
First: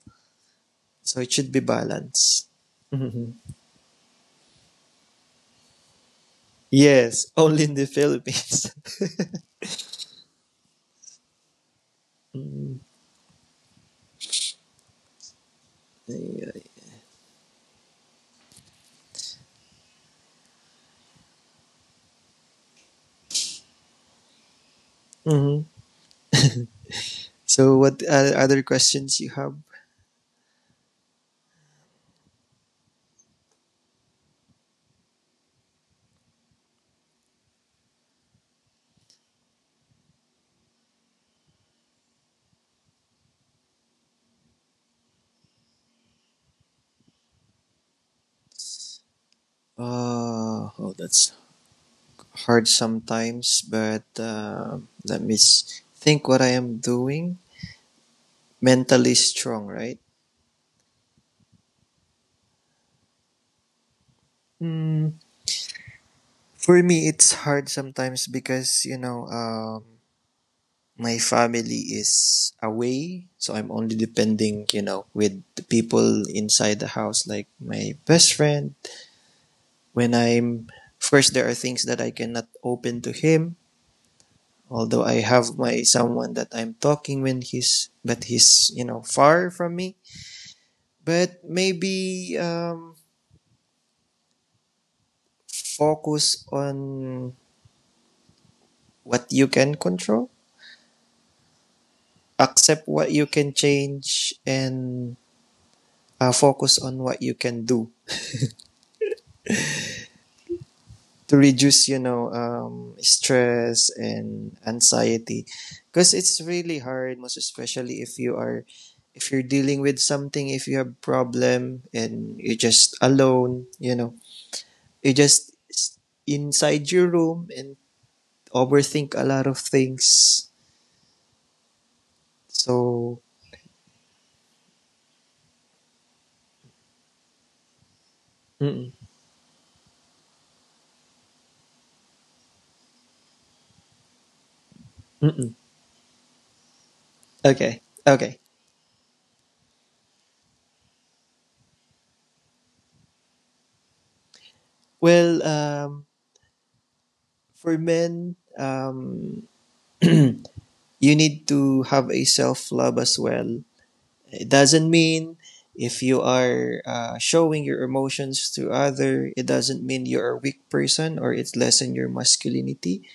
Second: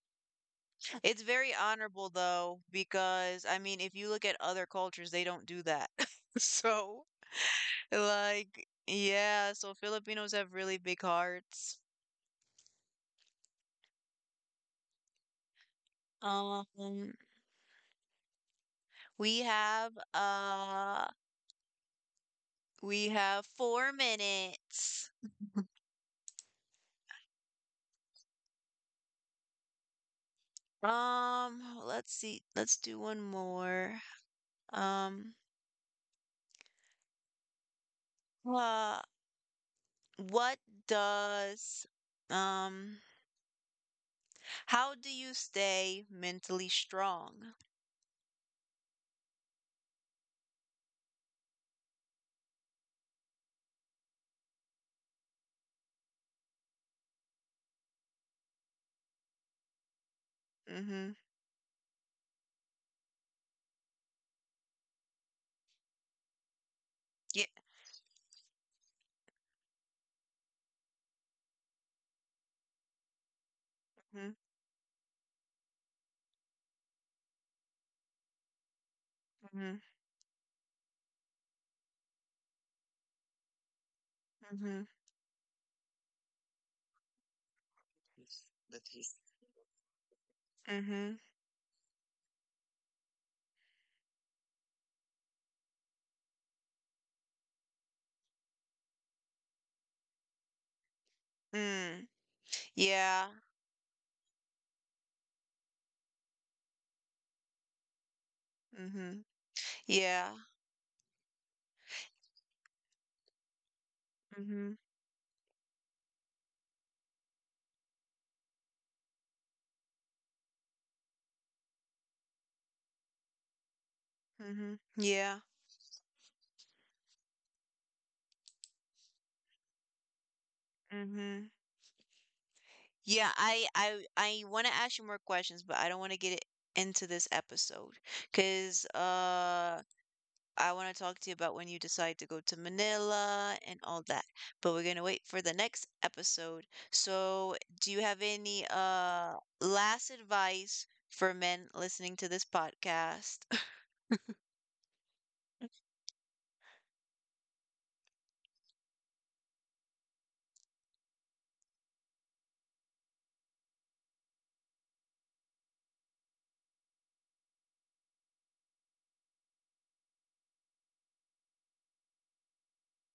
Speaker 2: So
Speaker 1: It's
Speaker 2: it should
Speaker 1: very
Speaker 2: be
Speaker 1: honorable
Speaker 2: balanced.
Speaker 1: though,
Speaker 2: Hmm.
Speaker 1: because I mean, if you look at other cultures, they don't do that. So,
Speaker 2: Yes, only in the
Speaker 1: like,
Speaker 2: Philippines.
Speaker 1: yeah, so Filipinos have really big hearts.
Speaker 2: Hmm.
Speaker 1: Um, we have uh We have 4 minutes.
Speaker 2: So what, other questions you have?
Speaker 1: Let's see. Let's do one more. Um, uh, what does, um, how do you stay mentally strong?
Speaker 2: Oh, that's hard sometimes, but let me think what I am doing. Mentally strong, right?
Speaker 1: Mm-hmm.
Speaker 2: Mm. For me, it's
Speaker 1: Yeah.
Speaker 2: hard sometimes because, you know, my family is away, so I'm only
Speaker 1: Mm-hmm.
Speaker 2: depending, you know, with the people inside the house, like my best friend. When I'm, of course, there are things that I cannot open to him,
Speaker 1: Mm-hmm.
Speaker 2: although I have my someone that I'm talking when he's, but he's, you know, far from me.
Speaker 1: Mm-hmm. Mm-hmm.
Speaker 2: But maybe focus on what you can control,
Speaker 1: Mm.
Speaker 2: accept what you
Speaker 1: Yeah.
Speaker 2: can change, and focus on what you can do
Speaker 1: Mm-hmm. Yeah.
Speaker 2: to reduce, you know, stress and
Speaker 1: Mm-hmm.
Speaker 2: anxiety, because it's really hard, most especially if you are, if you're dealing with something, if you have problem and you're just alone, you know,
Speaker 1: Mm-hmm.
Speaker 2: you
Speaker 1: Yeah.
Speaker 2: just s- inside your room and overthink a lot of things,
Speaker 1: Mm-hmm.
Speaker 2: so.
Speaker 1: Yeah, I want to ask you more questions, but I don't want to get it into this episode because
Speaker 2: Mm,
Speaker 1: I want to talk to you about when you decide to go to Manila and all that. But we're gonna wait
Speaker 2: mm,
Speaker 1: for the
Speaker 2: mm.
Speaker 1: next episode. So,
Speaker 2: Okay.
Speaker 1: do you have
Speaker 2: Okay,
Speaker 1: any last advice for men listening to this podcast?
Speaker 2: well, for men, you need to have a self love as well. It doesn't mean if you are, showing your emotions to other, it doesn't mean you're a weak person or it's lessen your masculinity.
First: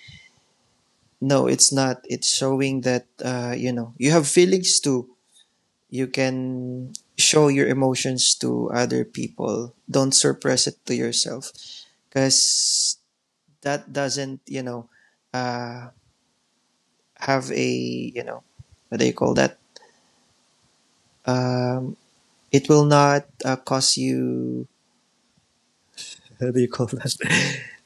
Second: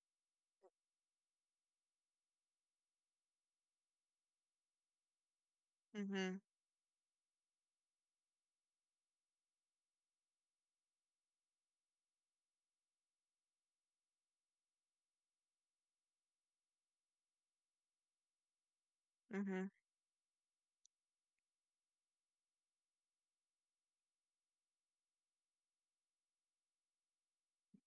Speaker 2: No, it's not. It's showing that, you know, you have feelings too. You
Speaker 1: Mhm,
Speaker 2: can show your emotions to other people. Don't suppress it to yourself, because that doesn't, you know, uh, have a, you know, what do you call that?
Speaker 1: mhm.
Speaker 2: Um, it will not, cause you,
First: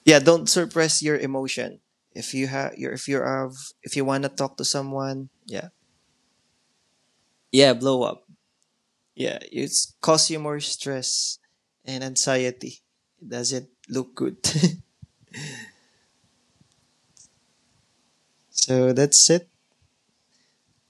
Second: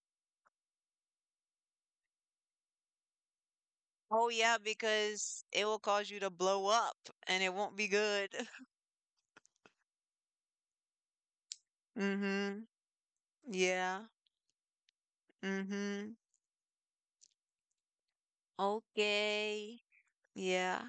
Speaker 2: yeah, don't suppress your emotion if you have, if you have, if you want
Speaker 1: Oh,
Speaker 2: to
Speaker 1: yeah,
Speaker 2: talk to someone,
Speaker 1: because it
Speaker 2: yeah.
Speaker 1: will cause you to blow up and it
Speaker 2: Yeah,
Speaker 1: won't be
Speaker 2: blow up.
Speaker 1: good.
Speaker 2: Yeah, it's cause you more stress and
Speaker 1: Mhm.
Speaker 2: anxiety. It doesn't
Speaker 1: Yeah.
Speaker 2: look good.
Speaker 1: Mhm.
Speaker 2: So that's it.
Speaker 1: Okay. Yeah.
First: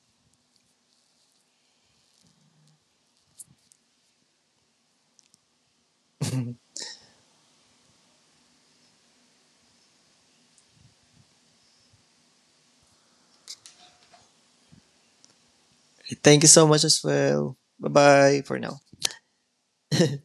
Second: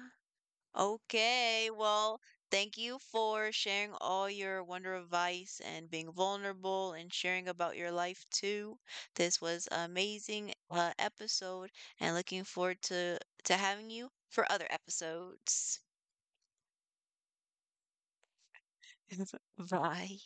Speaker 1: Okay, well, thank you for sharing all your wonder advice and being vulnerable and sharing about your life too. This was an amazing episode and looking forward to having you for other episodes.
Speaker 2: Thank you so much as well. Bye bye for now.
Speaker 1: Bye.